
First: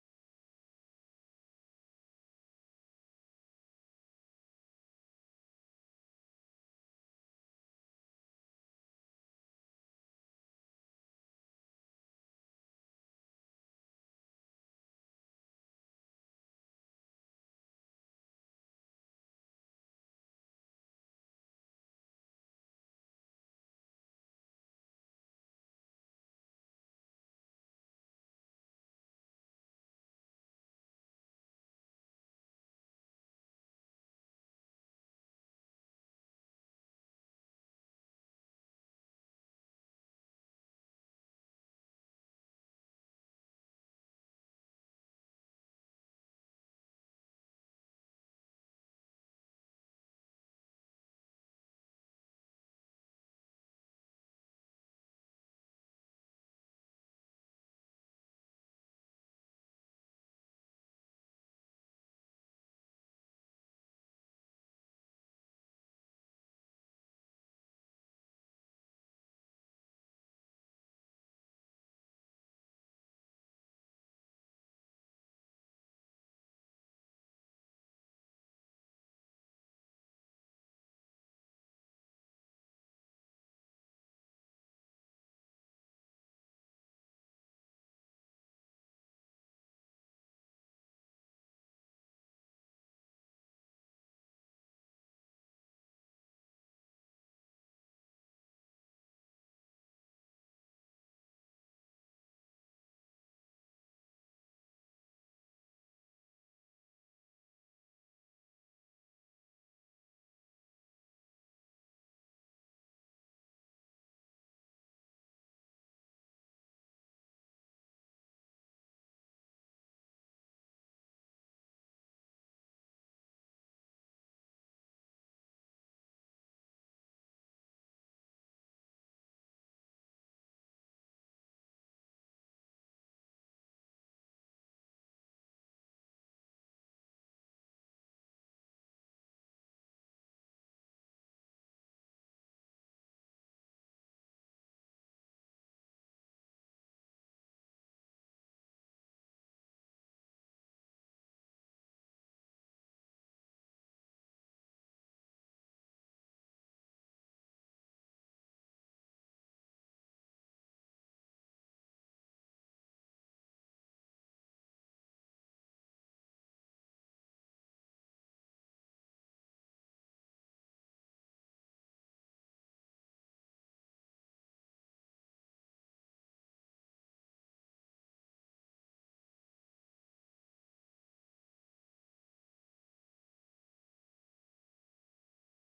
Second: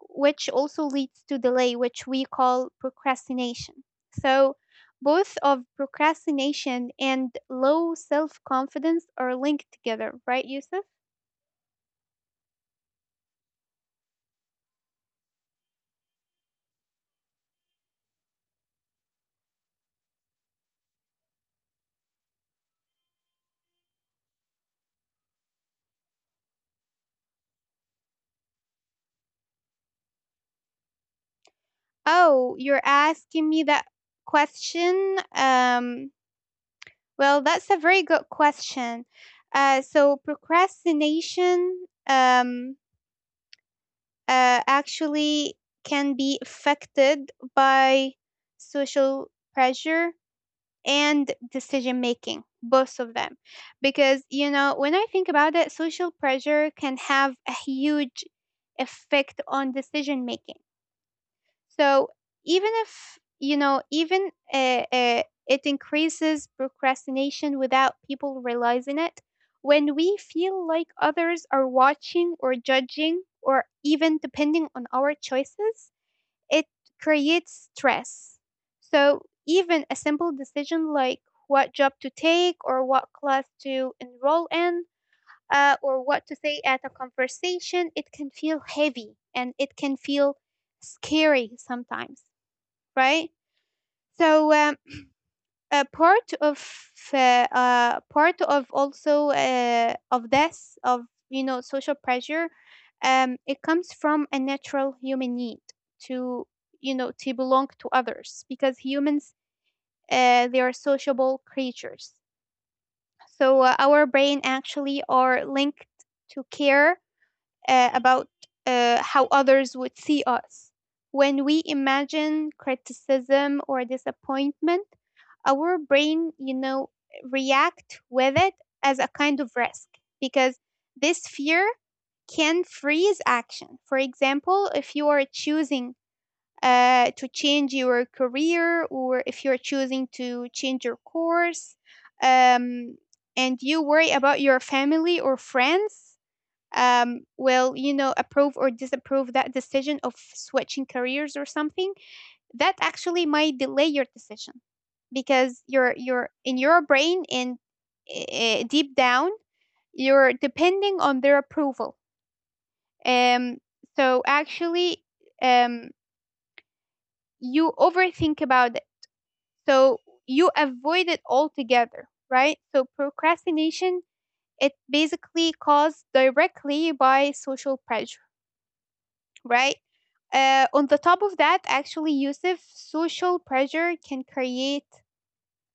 A: which also leads to delay, which we call procrastination. So, both of procrastination and low self confidence are linked together, right, Yusuf? Oh, you're asking me that question? Well, that's a very good question. So procrastination, um, actually can be affected by social pressure and decision making, both of them. Because, you know, when I think about it, social pressure can have a huge effect on decision making. So even if you know, even it increases procrastination without people realizing it. When we feel like others are watching or judging or even depending on our choices, it creates stress. So even a simple decision like what job to take or what class to enroll in, or what to say at a conversation, it can feel heavy and it can feel scary sometimes, right? So a part of, part of also of this of, you know, social pressure, it comes from a natural human need to, you know, to belong to others, because humans they are sociable creatures. So our brain actually are linked to care about how others would see us. When we imagine criticism or disappointment, our brain, you know, react with it as a kind of risk, because this fear can freeze action. For example, if you are choosing to change your career, or if you're choosing to change your course, um, and you worry about your family or friends, will you know approve or disapprove that decision of switching careers or something, that actually might delay your decision, because you're in your brain, and deep down you're depending on their approval, um so actually, um you overthink about it, so you avoid it altogether, right? So procrastination, it basically caused directly by social pressure, right? On the top of that, actually, Yusuf, social pressure can create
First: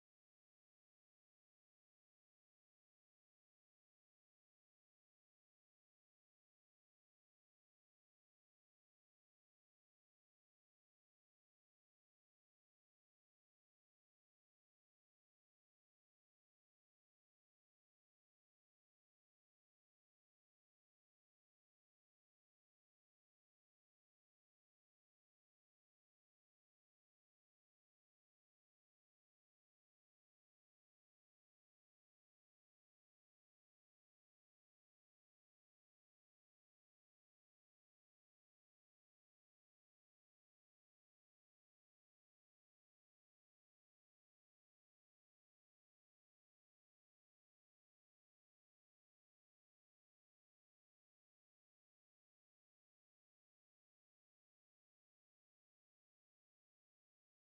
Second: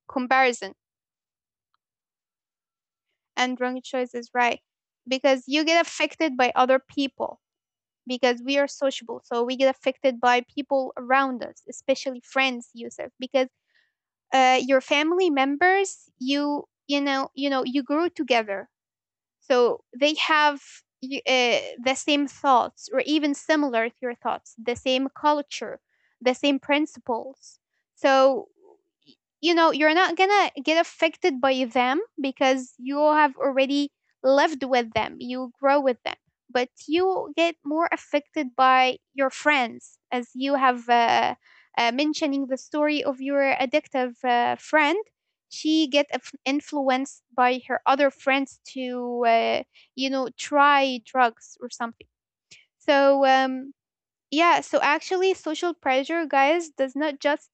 A: comparison and wrong choices, right? Because you get affected by other people, because we are sociable. So we get affected by people around us, especially friends, Yusuf, because your family members, you know you grew together, so they have y- uh, the same thoughts or even similar to your thoughts, the same culture, the same principles. So y- you know, you're not gonna get affected by them because you have already lived with them, you grow with them. But you get more affected by your friends. As you have mentioning the story of your addictive friend, she get influenced by her other friends to, you know, try drugs or something. So yeah, so actually social pressure, guys, does not just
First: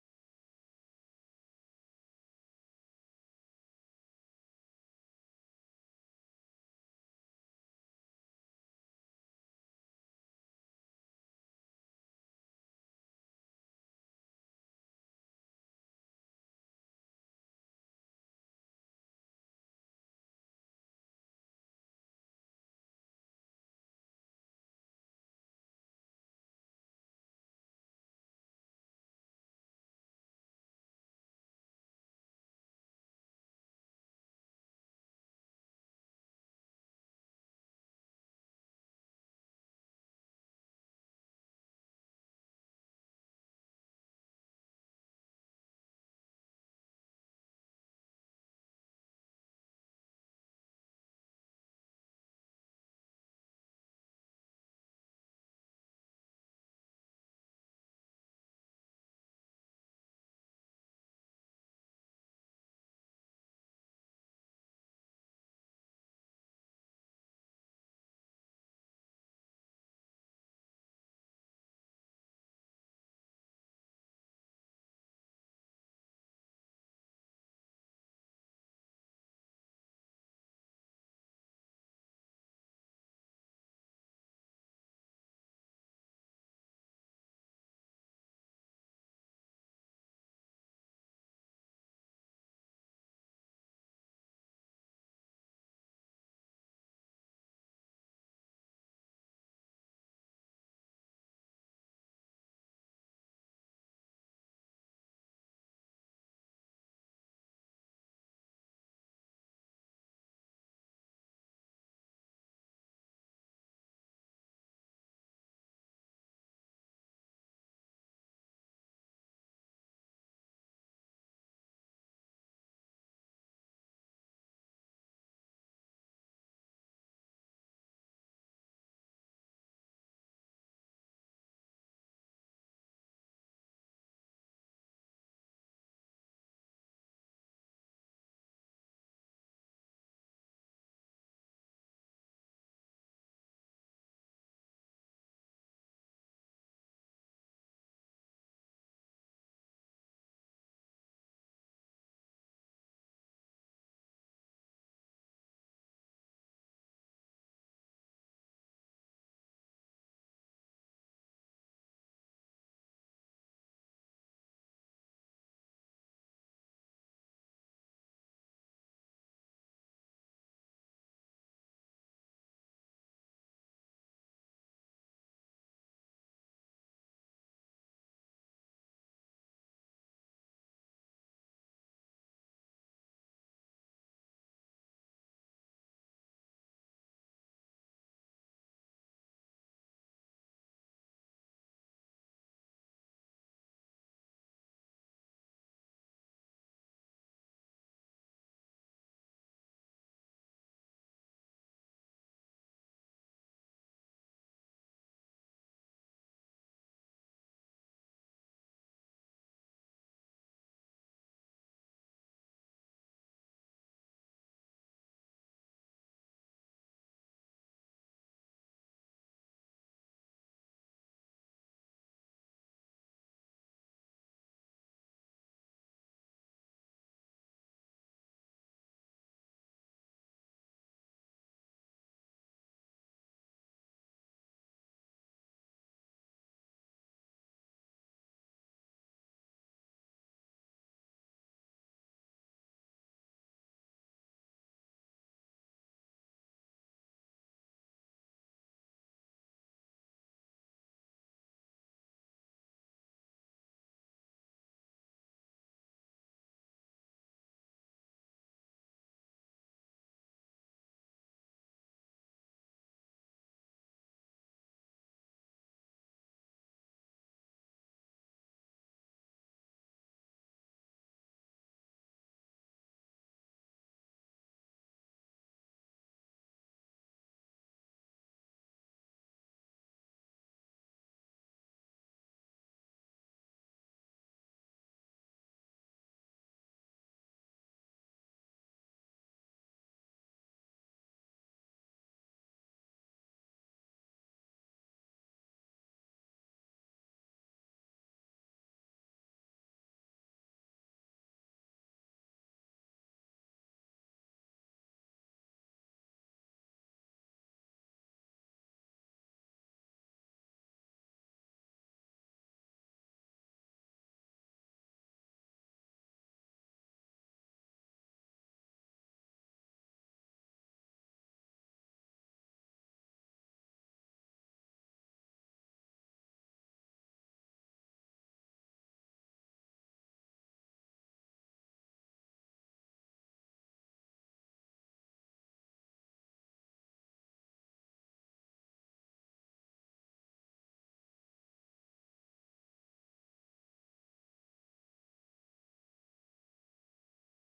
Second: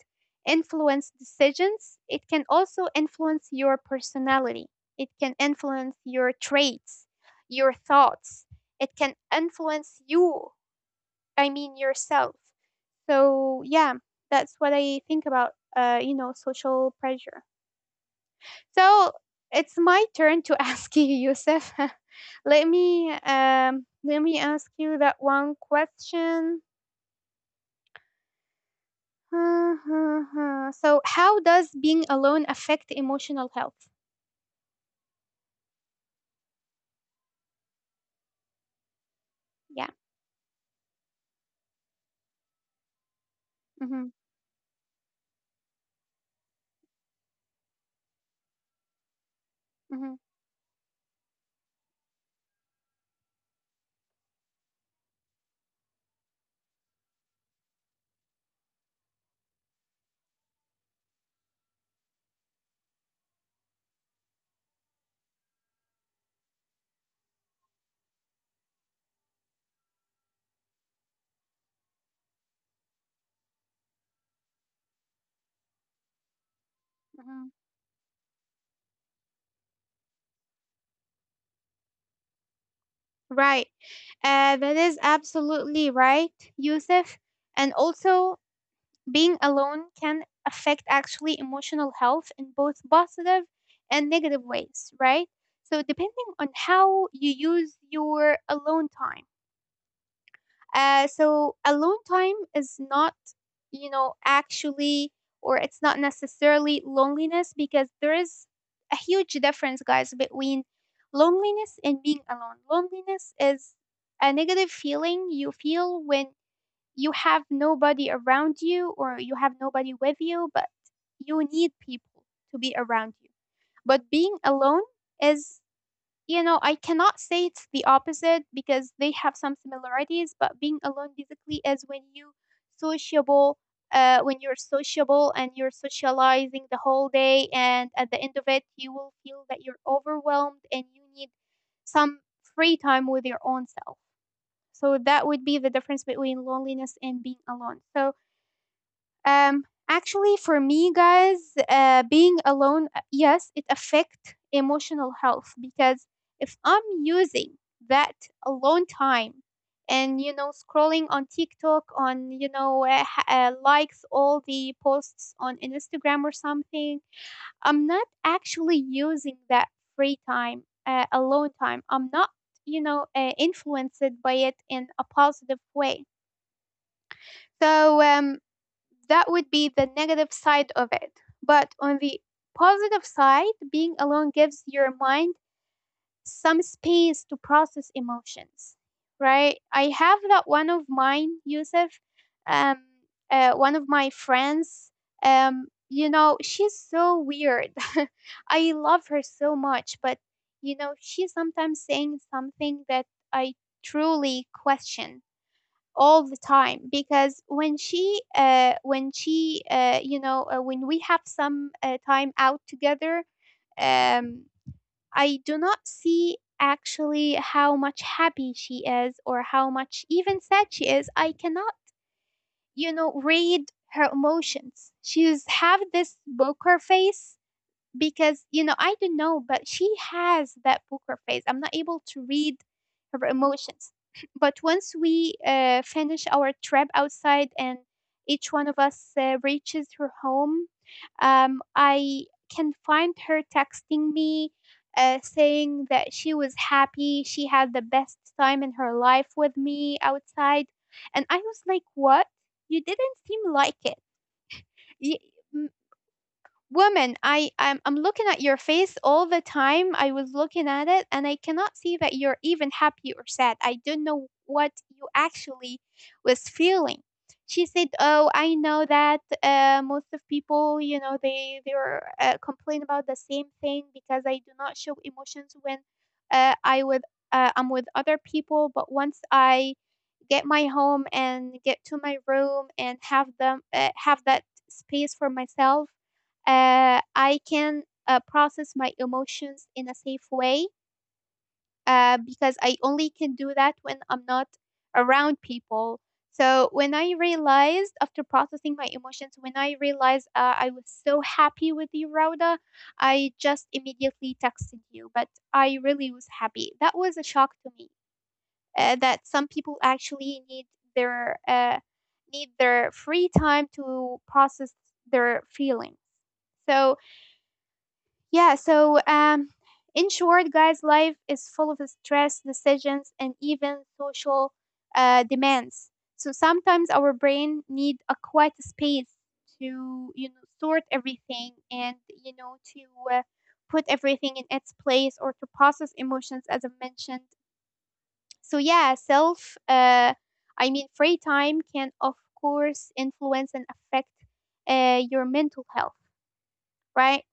A: influence decisions, it can also influence your personality, it can influence your traits, your thoughts, it can influence you, I mean yourself. So yeah, that's what I think about social pressure. So it's my turn to ask you, Yusuf. Let me let me ask you that one question. So, how does being alone affect emotional health? Yeah. hmm hmm hmm Right. That is absolutely right, Yusuf. And also, being alone can affect actually emotional health in both positive and negative ways, right? So, depending on how you use your alone time. So, alone time is not, you know, actually, or it's not necessarily loneliness, because there is a huge difference, guys, between loneliness and being alone. Loneliness is a negative feeling you feel when you have nobody around you or you have nobody with you, but you need people to be around you. But being alone is, you know, I cannot say it's the opposite because they have some similarities, but being alone basically is when you sociable. When you're sociable and you're socializing the whole day, and at the end of it, you will feel that you're overwhelmed and you need some free time with your own self. So that would be the difference between loneliness and being alone. So um actually for me, guys, being alone, yes, it affects emotional health, because if I'm using that alone time and, you know, scrolling on TikTok, on, you know, likes all the posts on Instagram or something, I'm not actually using that free time, alone time. I'm not, you know, influenced by it in a positive way. So that would be the negative side of it. But on the positive side, being alone gives your mind some space to process emotions, right? I have that one of mine, Yusuf, um, one of my friends. Um, you know, she's so weird. I love her so much, but you know, she's sometimes saying something that I truly question all the time. Because when she when she, you know, when we have some time out together, um I do not see actually how much happy she is or how much even sad she is. I cannot, you know, read her emotions. She's have this poker face because, you know, I don't know, but she has that poker face. I'm not able to read her emotions. But once we finish our trip outside and each one of us reaches her home, I can find her texting me, saying that she was happy. She had the best time in her life with me outside. And I was like, what? You didn't seem like it. Y- Woman, I'm looking at your face all the time, I was looking at it and I cannot see that you're even happy or sad. I don't know what you actually was feeling. She said, oh, I know that, most of people, you know, they were, complain about the same thing, because I do not show emotions when uh, i with I'm with other people. But once I get my home and get to my room and have them, have that space for myself, I can, process my emotions in a safe way, because I only can do that when I'm not around people. So when I realized, after processing my emotions, when I realized, I was so happy with you, Rauda, I just immediately texted you. But I really was happy. That was a shock to me, that some people actually their uh, need their free time to process their feelings. So yeah, so in short, guys, life is full of stress, decisions, and even social demands. So sometimes our brain need a quiet space to, you know, sort everything and, you know, to, put everything in its place or to process emotions, as I mentioned. So yeah, I mean, free time can of course influence and affect your mental health, right?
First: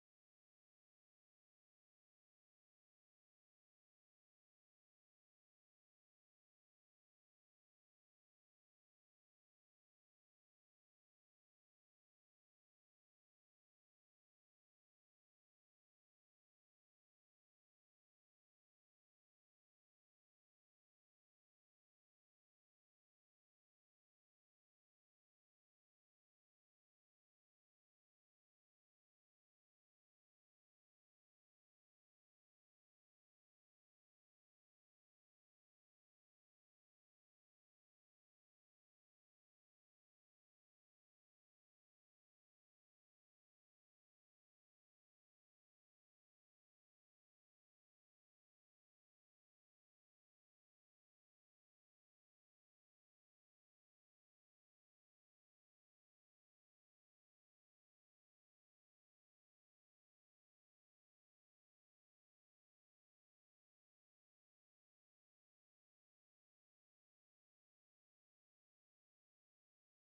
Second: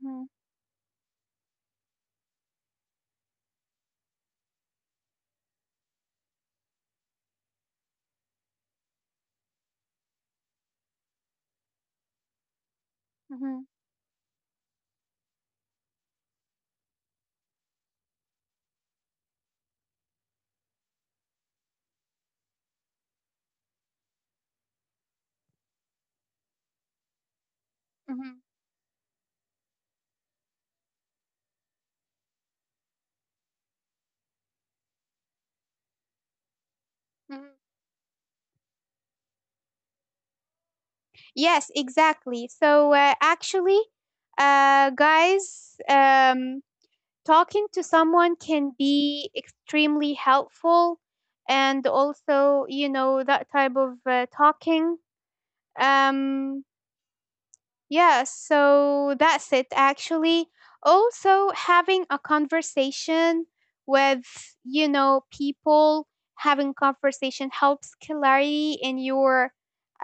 A: hmm hmm hmm Yes, exactly. So actually, guys, talking to someone can be extremely helpful, and also, you know, that type of talking. Um, yeah, so that's it actually. Also, having a conversation with, you know, people, having conversation helps clarity in your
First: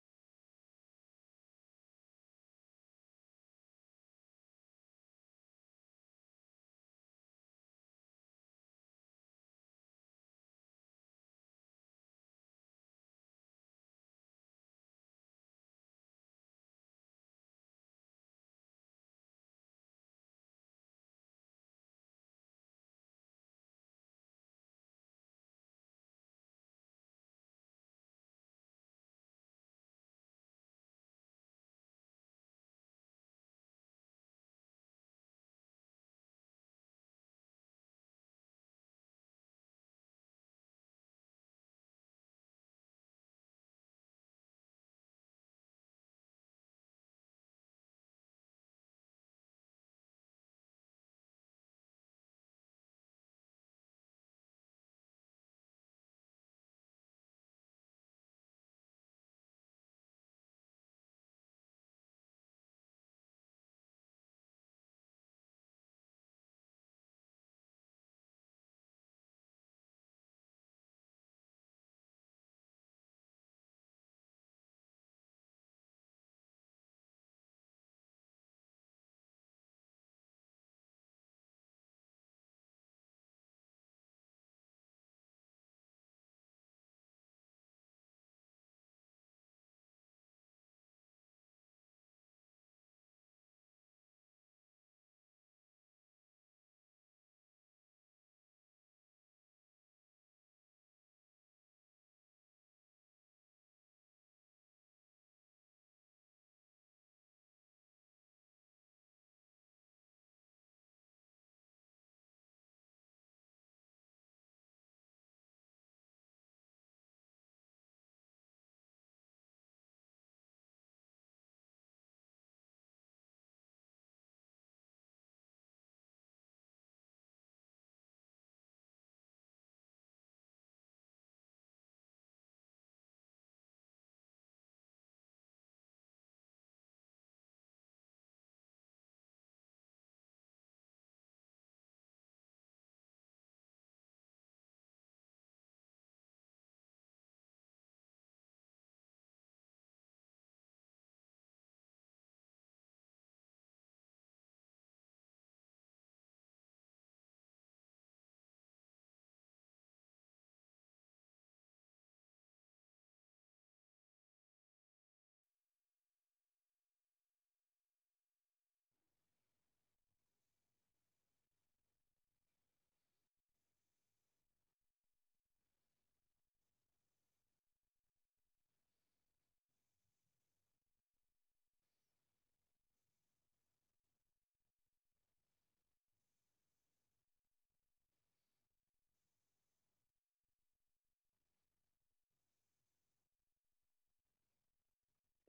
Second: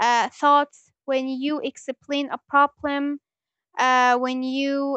A: thoughts when you explain a problem, when you